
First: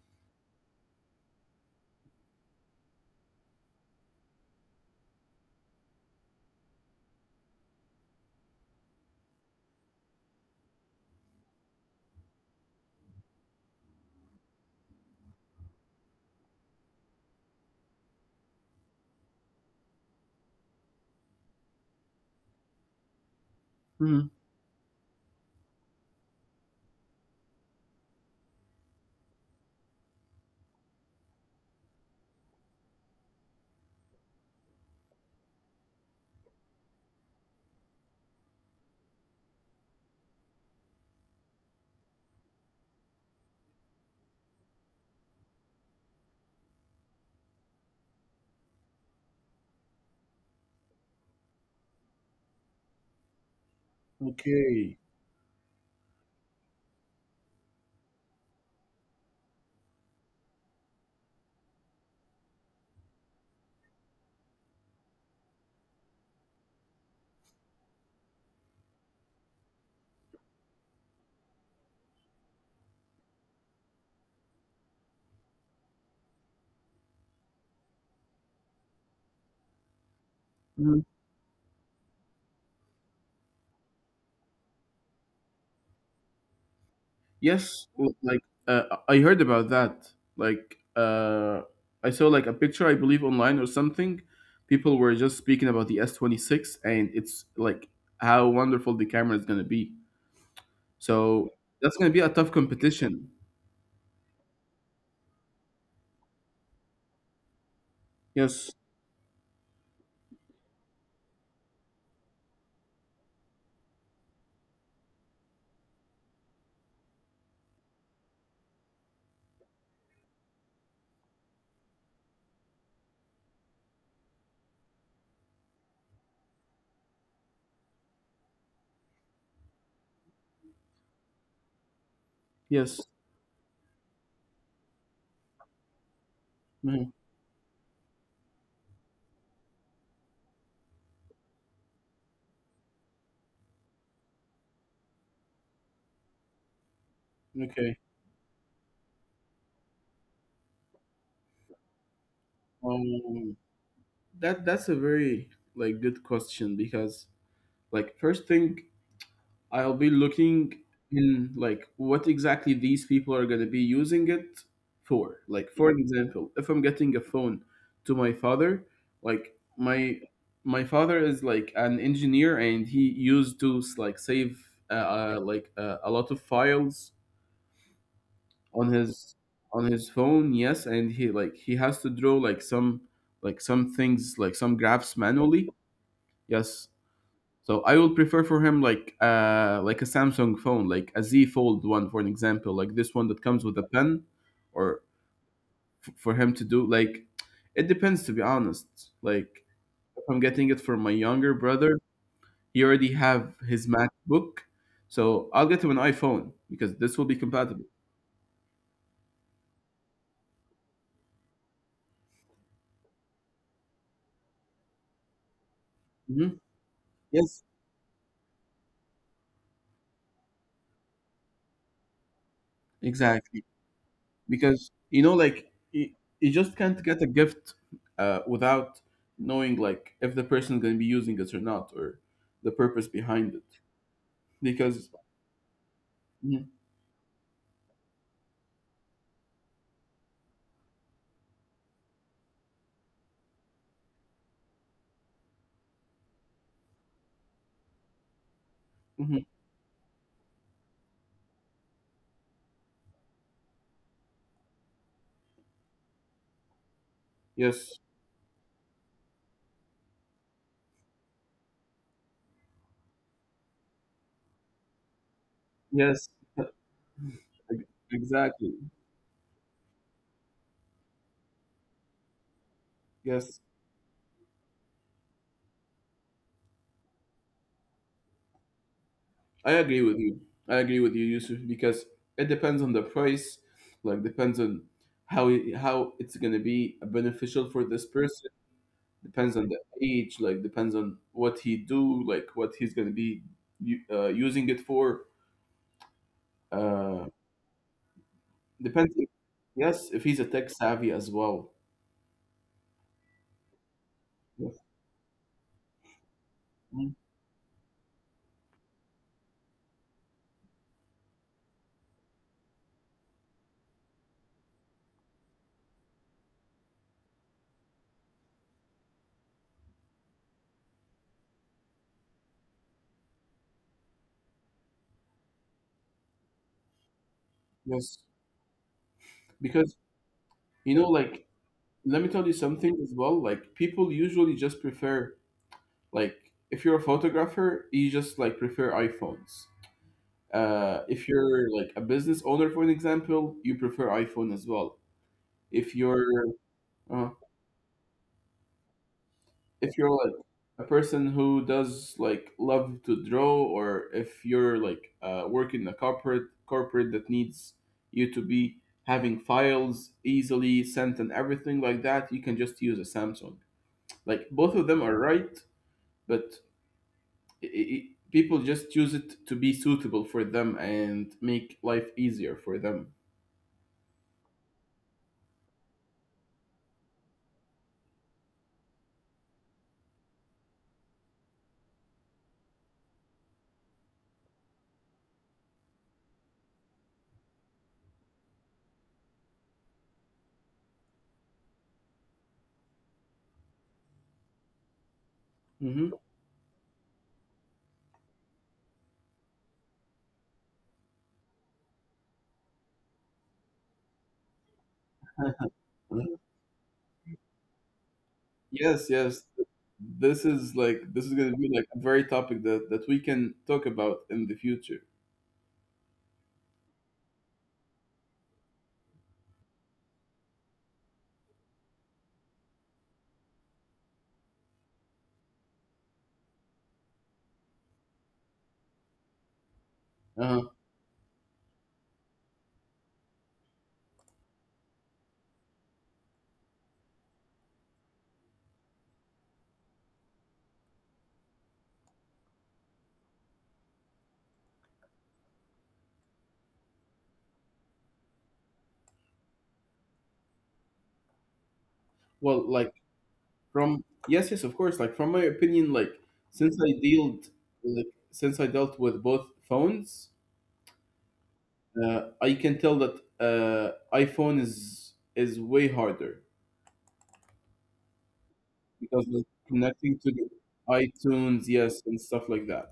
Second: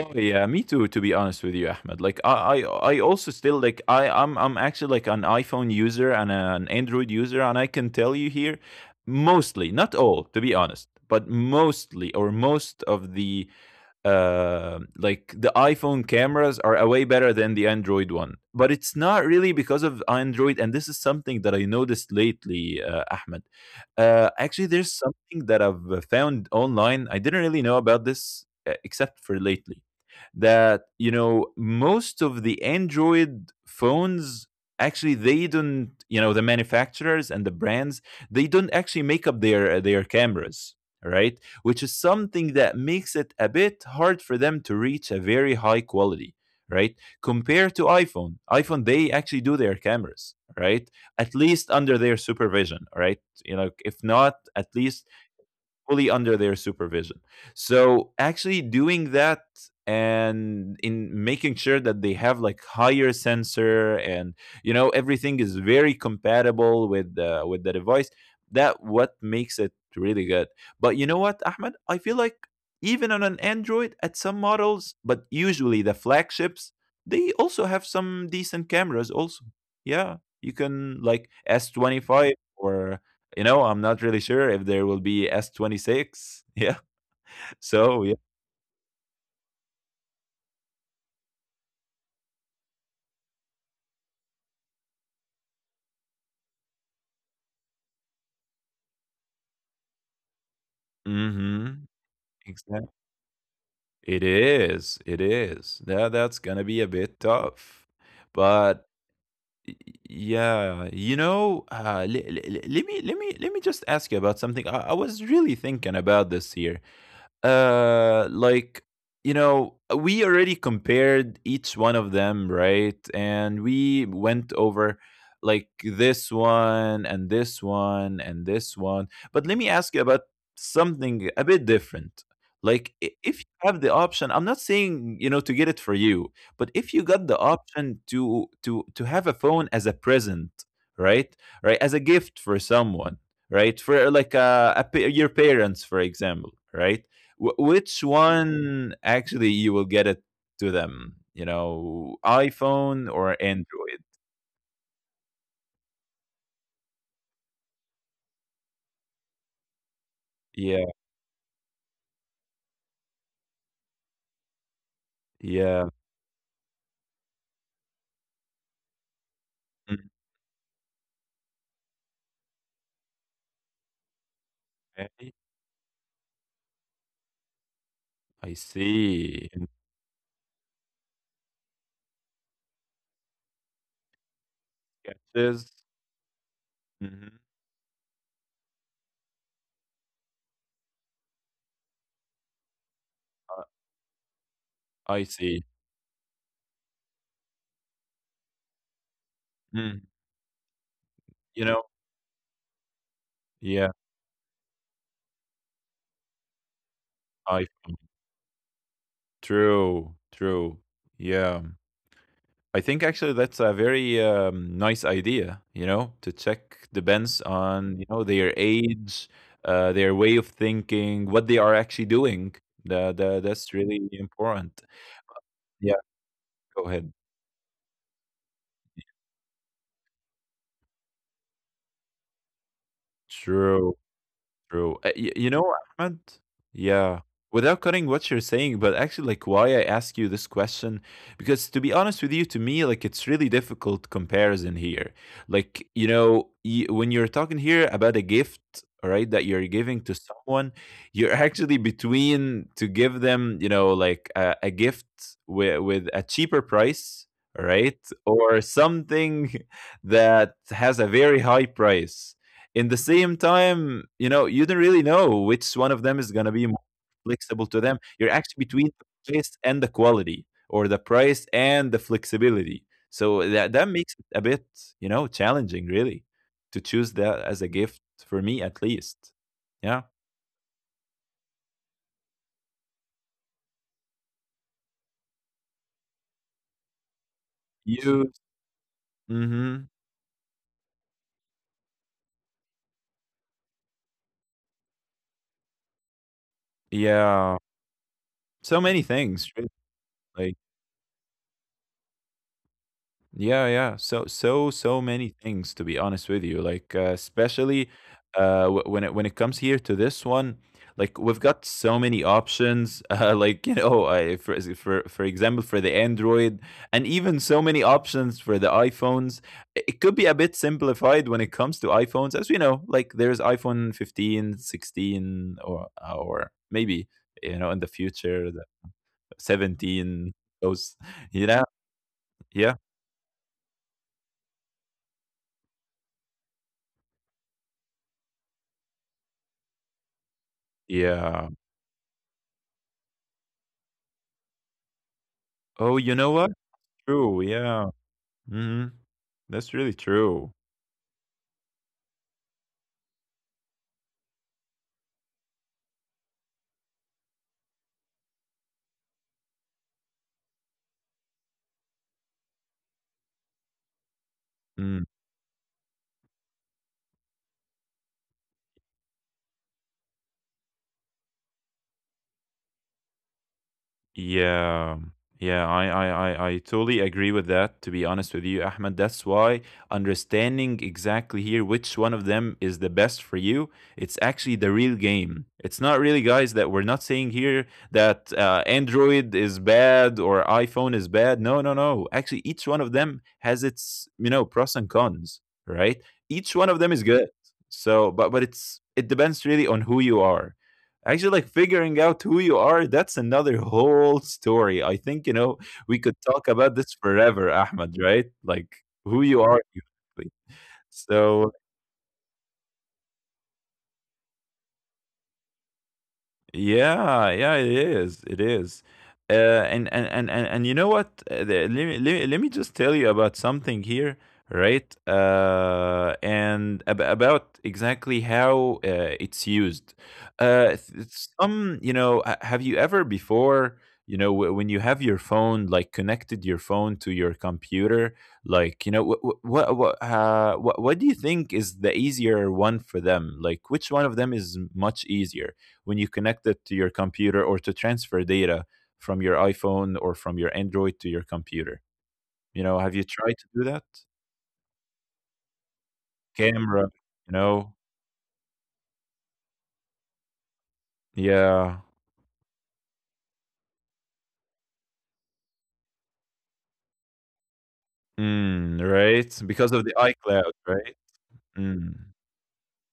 Speaker 2: Oh yeah, me too. To be honest with you, Ahmed, like I also, I'm actually like an iPhone user and an Android user, and I can tell you here, mostly, not all, to be honest, but mostly or most of the like the iPhone cameras are a way better than the Android one. But it's not really because of Android, and this is something that I noticed lately, Ahmed.
Speaker 1: Hmm,
Speaker 2: Actually, there's something that I've found online. I didn't really know about this except for lately. That you know, most of the Android phones, actually they don't, you know, the manufacturers and the brands, they don't actually make up their cameras, right? Which is something that makes it a bit hard for them to reach a very high quality, right? Compared to iPhone, iPhone, they actually do their cameras, right? At least under their supervision, right? You know, if not, at
Speaker 1: okay.
Speaker 2: least fully under their supervision. So actually doing that and in making sure that they have like higher sensor and you know, everything is very compatible with the device, that what makes it really good. But you know what, Ahmed, I feel like even on an Android, at some models, but usually the flagships, they also have some decent cameras also. Yeah, you can
Speaker 1: Hmm.
Speaker 2: like S25 or you know, I'm not really sure if there will be S26. Yeah.
Speaker 1: Yes,
Speaker 2: So, yeah.
Speaker 1: like I heard about that. Like I saw like a picture, I believe, online or something. People were just speaking about the S26, and it's like how wonderful the camera is gonna be. So
Speaker 2: Mhm.
Speaker 1: that's gonna be a tough
Speaker 2: Exactly.
Speaker 1: competition.
Speaker 2: It is. It is. That that's gonna be a bit tough.
Speaker 1: Yes,
Speaker 2: But y- yeah, you know, let me let me just ask you about something. I was really thinking about this here. uh like you know, we already compared each one of them, right, and we went over like this one and this one and this one, but let me ask you about something a bit different.
Speaker 1: yes.
Speaker 2: If you have the option, I'm not saying, you know, to get it for you, but if you
Speaker 1: Mhm,
Speaker 2: got the option to have a phone as a present, right, right, as a gift for someone, right, for like your parents, for example, right?
Speaker 1: okay.
Speaker 2: Which one actually you will get it to them? You know, iPhone or
Speaker 1: Um,
Speaker 2: Android?
Speaker 1: that that's a very like good question because like first thing I'll be looking
Speaker 2: Yeah,
Speaker 1: in like what exactly these people are going to be using it for. Like
Speaker 2: yeah.
Speaker 1: for example, if I'm getting a phone to my father, like my father is like an engineer and he used to like save uh,
Speaker 2: Okay,
Speaker 1: like a lot of files
Speaker 2: I
Speaker 1: on his
Speaker 2: see. In
Speaker 1: on his phone. Yes, and he like he has to draw like some things like some graphs
Speaker 2: sketches.
Speaker 1: manually. Yes,
Speaker 2: Hmm.
Speaker 1: so I will prefer for him like a Samsung phone, like a Z Fold one for an example, like this one that comes with a pen, or
Speaker 2: I see.
Speaker 1: for him to do like it depends to be honest. Like
Speaker 2: Mm,
Speaker 1: if I'm getting it from my younger
Speaker 2: you know,
Speaker 1: brother, he already have his
Speaker 2: yeah,
Speaker 1: MacBook, so I'll get him an iPhone because this will be compatible.
Speaker 2: iPhone. True, true. Yeah. I think actually that's a very nice idea, you know, to
Speaker 1: Hmm,
Speaker 2: check the bands
Speaker 1: yes,
Speaker 2: on, you know, their age, their way of thinking, what they are actually doing.
Speaker 1: exactly.
Speaker 2: That's really important.
Speaker 1: Because you know like
Speaker 2: Yeah,
Speaker 1: you just
Speaker 2: go
Speaker 1: can't
Speaker 2: ahead.
Speaker 1: get a gift without knowing like if the person's going to be using it or not or the purpose behind it
Speaker 2: True. True.
Speaker 1: because.
Speaker 2: You know, Ahmed?
Speaker 1: Mhm,
Speaker 2: Yeah. Without cutting what you're saying, but actually, like, why I ask you this question, because to be honest with you, to me, like, it's really difficult comparison here. Like, you know, when you're talking here about a gift, all right,
Speaker 1: mhm,
Speaker 2: that you're giving to someone, you're actually between to give them, you know, like a gift with a cheaper price, all
Speaker 1: yes,
Speaker 2: right, or something that has a very high price. In the same time, you know, you don't really know which one of them
Speaker 1: yes.
Speaker 2: is going to be more flexible to
Speaker 1: Ex-
Speaker 2: them. You're actually
Speaker 1: exactly,
Speaker 2: between the price and the quality, or the price and the flexibility. So
Speaker 1: yes,
Speaker 2: that makes it a bit, you know, challenging really to choose that as a gift, for me at least.
Speaker 1: I
Speaker 2: Yeah.
Speaker 1: agree with you. I agree with you, Yusuf, because it depends on the price, like depends on how how it's going to be beneficial for this
Speaker 2: You.
Speaker 1: person, depends on the
Speaker 2: Hmm.
Speaker 1: age, like depends on what he do, like what he's going to be using it for. Uh,
Speaker 2: Yeah. So many
Speaker 1: depends if,
Speaker 2: things. Really.
Speaker 1: yes, if he's a
Speaker 2: Like,
Speaker 1: tech savvy as well.
Speaker 2: yeah, yeah. So, so,
Speaker 1: Yes.
Speaker 2: so many things, to be honest with you. Like,
Speaker 1: Mm,
Speaker 2: especially when it, when it comes here to this one, like we've got so many options. Like you know, for example, for the Android, and even so many options for the iPhones. It could be a bit simplified when it comes to iPhones, as we know. Like, there's iPhone 15, 16, or maybe you know, in the
Speaker 1: yes,
Speaker 2: future, the
Speaker 1: because
Speaker 2: 17.
Speaker 1: you
Speaker 2: Those,
Speaker 1: know like
Speaker 2: you know,
Speaker 1: let me tell you
Speaker 2: yeah,
Speaker 1: something as well, like people usually just prefer like if you're a photographer you just like prefer iphones. Uh, if
Speaker 2: yeah.
Speaker 1: you're like a business owner for an example you prefer iphone as well. If
Speaker 2: Oh, you
Speaker 1: you're
Speaker 2: know what?
Speaker 1: uh,
Speaker 2: True, yeah. Mhm. That's
Speaker 1: if
Speaker 2: really
Speaker 1: you're like
Speaker 2: true.
Speaker 1: a person who does like love to draw or if you're like working in a corporate that needs you to be having files easily sent and everything like that you can just use a samsung. Like both of them
Speaker 2: Mm.
Speaker 1: are right, but I people just use it to be suitable for them and make life easier for them.
Speaker 2: Yeah, yeah, I totally agree with that, to be honest with you, Ahmed. That's why understanding exactly here which one of them is the best for you, it's actually the real game. It's not really, guys, that we're not saying here that Android is bad or iPhone is bad. No, no, no. Actually, each one of them has its, you know, pros and cons, right?
Speaker 1: Hmm.
Speaker 2: Each one of them is good. So, but it depends really on who you are, actually, like figuring out who you are. That's another whole story, I think. You know, we could talk about this forever, Ahmed, right? Like
Speaker 1: Yes,
Speaker 2: who you
Speaker 1: yes.
Speaker 2: are exactly.
Speaker 1: This is like this is
Speaker 2: so
Speaker 1: going to be like a very topic that that we can talk about in the future.
Speaker 2: Yeah, yeah, it is. It is. Uh, and you know what? Let me just tell you about something here, right? And ab about exactly how it's used.
Speaker 1: Uh,
Speaker 2: Uh, th- some, you know, have you ever before, you know, when you have your phone, like connected your phone to your computer, like, you know, what do you think is the easier one for them? Like, which one of them is much easier when you connect it to your computer, or to transfer data from your iPhone or from your Android to your computer? You
Speaker 1: well,
Speaker 2: know,
Speaker 1: like
Speaker 2: have you tried to do that?
Speaker 1: from yes, yes, of course. Like from my opinion, like since
Speaker 2: Camera,
Speaker 1: I
Speaker 2: you
Speaker 1: dealt,
Speaker 2: know?
Speaker 1: like since I dealt with both phones,
Speaker 2: Yeah.
Speaker 1: I can tell that iPhone is way harder
Speaker 2: Mm,
Speaker 1: because
Speaker 2: right?
Speaker 1: of
Speaker 2: Because of the
Speaker 1: connecting to the
Speaker 2: iCloud, right?
Speaker 1: iTunes,
Speaker 2: Mm.
Speaker 1: yes, and stuff like that.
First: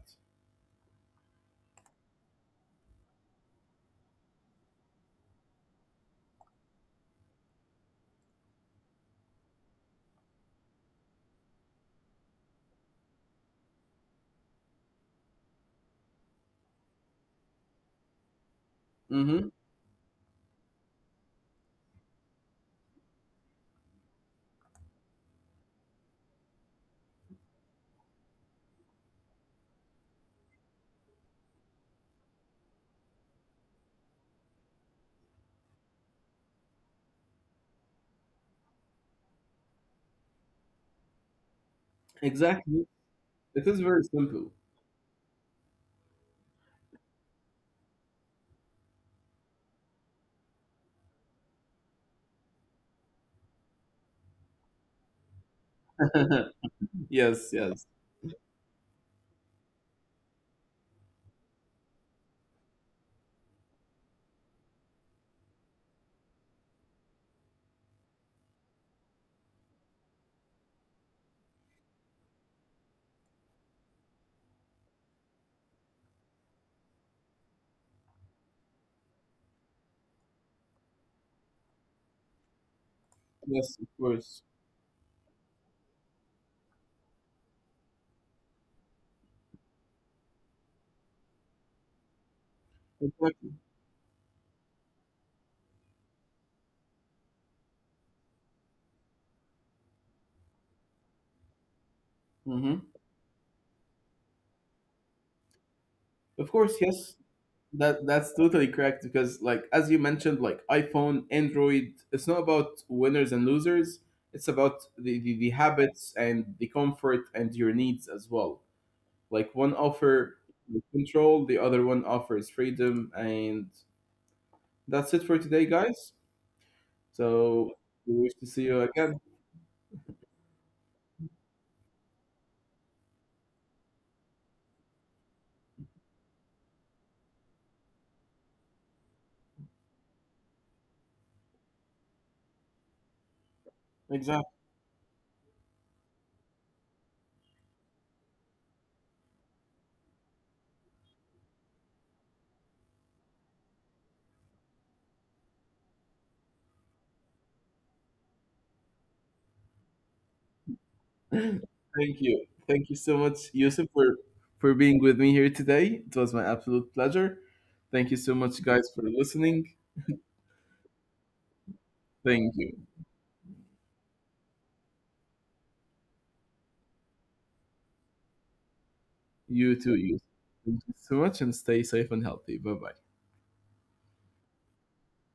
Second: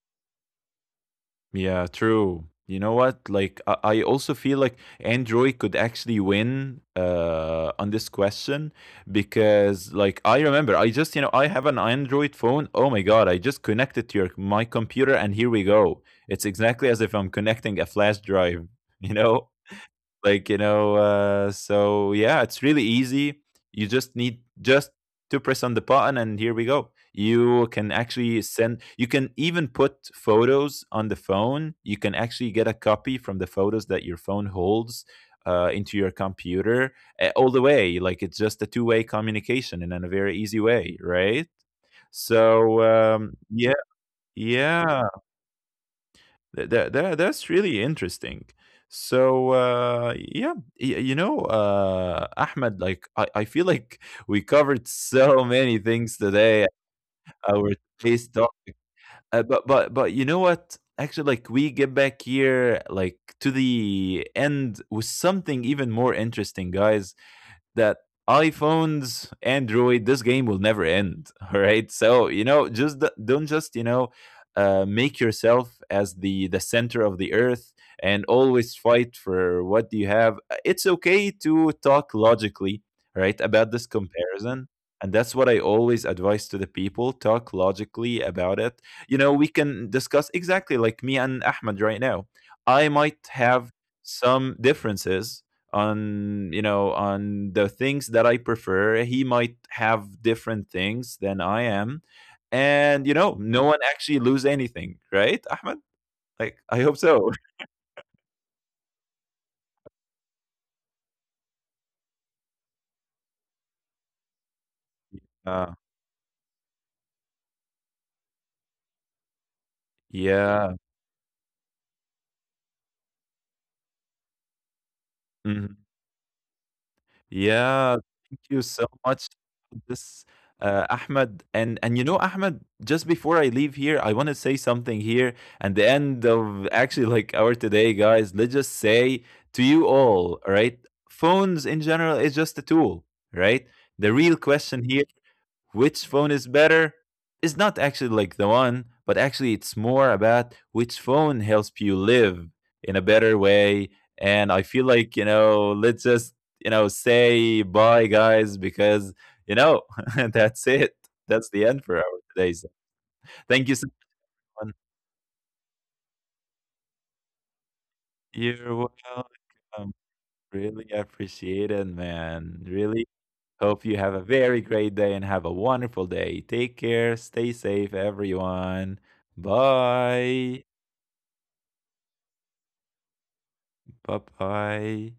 Speaker 2: Yeah, true. You know what? Like, I also feel like Android could actually win on this question because, like, I remember I just, you know, I have an Android phone. Oh my God, I just connected to my computer and here we go. It's exactly as if I'm connecting a flash drive, you know?
Speaker 1: Mm-hmm.
Speaker 2: Like, you know, so yeah, it's really easy. You just need just to press on the button and here we go. You can actually send, you can even put photos on the phone. You can actually get a copy from the photos that your phone holds into your computer all the way. Like, it's just a two-way communication, and in a very easy way, right? So
Speaker 1: Exactly. It
Speaker 2: yeah,
Speaker 1: is very simple.
Speaker 2: yeah. That's really interesting. So yeah, you know, Ahmed, like, I feel like we covered so many things today,
Speaker 1: Yes,
Speaker 2: our
Speaker 1: yes,
Speaker 2: taste topic. But you know what, actually, like, we get back here like to the end with something even more interesting, guys. That iPhones, Android, this game will never end. All right. So, you know, just don't just, you know, make yourself as the center of the earth and always fight for what you have. It's okay to talk logically, right, about
Speaker 1: yes,
Speaker 2: this
Speaker 1: of course.
Speaker 2: comparison. And that's what I always advise to the people. Talk logically about it. You know, we can discuss exactly like me and Ahmed right now. I might
Speaker 1: Exactly.
Speaker 2: have some differences on, you know, on the things that I prefer. He might have different things than I am.
Speaker 1: Mm-hmm.
Speaker 2: And you know, no one actually lose anything, right, Ahmed?
Speaker 1: Of
Speaker 2: Like,
Speaker 1: course,
Speaker 2: I hope
Speaker 1: yes.
Speaker 2: so.
Speaker 1: That that's totally correct because like as you mentioned, like iPhone, Android, it's not about winners and losers. It's about the
Speaker 2: uh,
Speaker 1: habits and the comfort and your needs as well. Like one offer
Speaker 2: yeah.
Speaker 1: control, the other one offers freedom, and that's it for today,
Speaker 2: Mm-hmm.
Speaker 1: guys. So
Speaker 2: Yeah,
Speaker 1: we wish
Speaker 2: thank
Speaker 1: to see
Speaker 2: you
Speaker 1: you
Speaker 2: so
Speaker 1: again.
Speaker 2: much for this, Ahmed. And you know, Ahmed, just before I leave here, I want to say something here. And the end of actually like our today, guys, let's just say to you all right? Phones in general is just a tool, right? The real
Speaker 1: Exactly.
Speaker 2: question here, which phone is better, is not actually like the one, but actually it's more about which phone helps you live in a better way. And I feel like, you know, let's just, you know, say bye, guys, because, you know, that's it. That's the end for our
Speaker 1: Thank you.
Speaker 2: today. So
Speaker 1: Thank you so much,
Speaker 2: thank you
Speaker 1: Yusuf,
Speaker 2: so
Speaker 1: for
Speaker 2: much.
Speaker 1: being with me here today. It was my absolute pleasure. Thank you so much,
Speaker 2: You're
Speaker 1: guys, for listening.
Speaker 2: welcome. Really appreciate it,
Speaker 1: Thank
Speaker 2: man.
Speaker 1: you.
Speaker 2: Really. Hope you have a very great day and have a wonderful day. Take care. Stay safe, everyone.
Speaker 1: You too. You.
Speaker 2: Bye.
Speaker 1: Thank you so much and stay safe and healthy. Bye bye.
Speaker 2: Bye bye.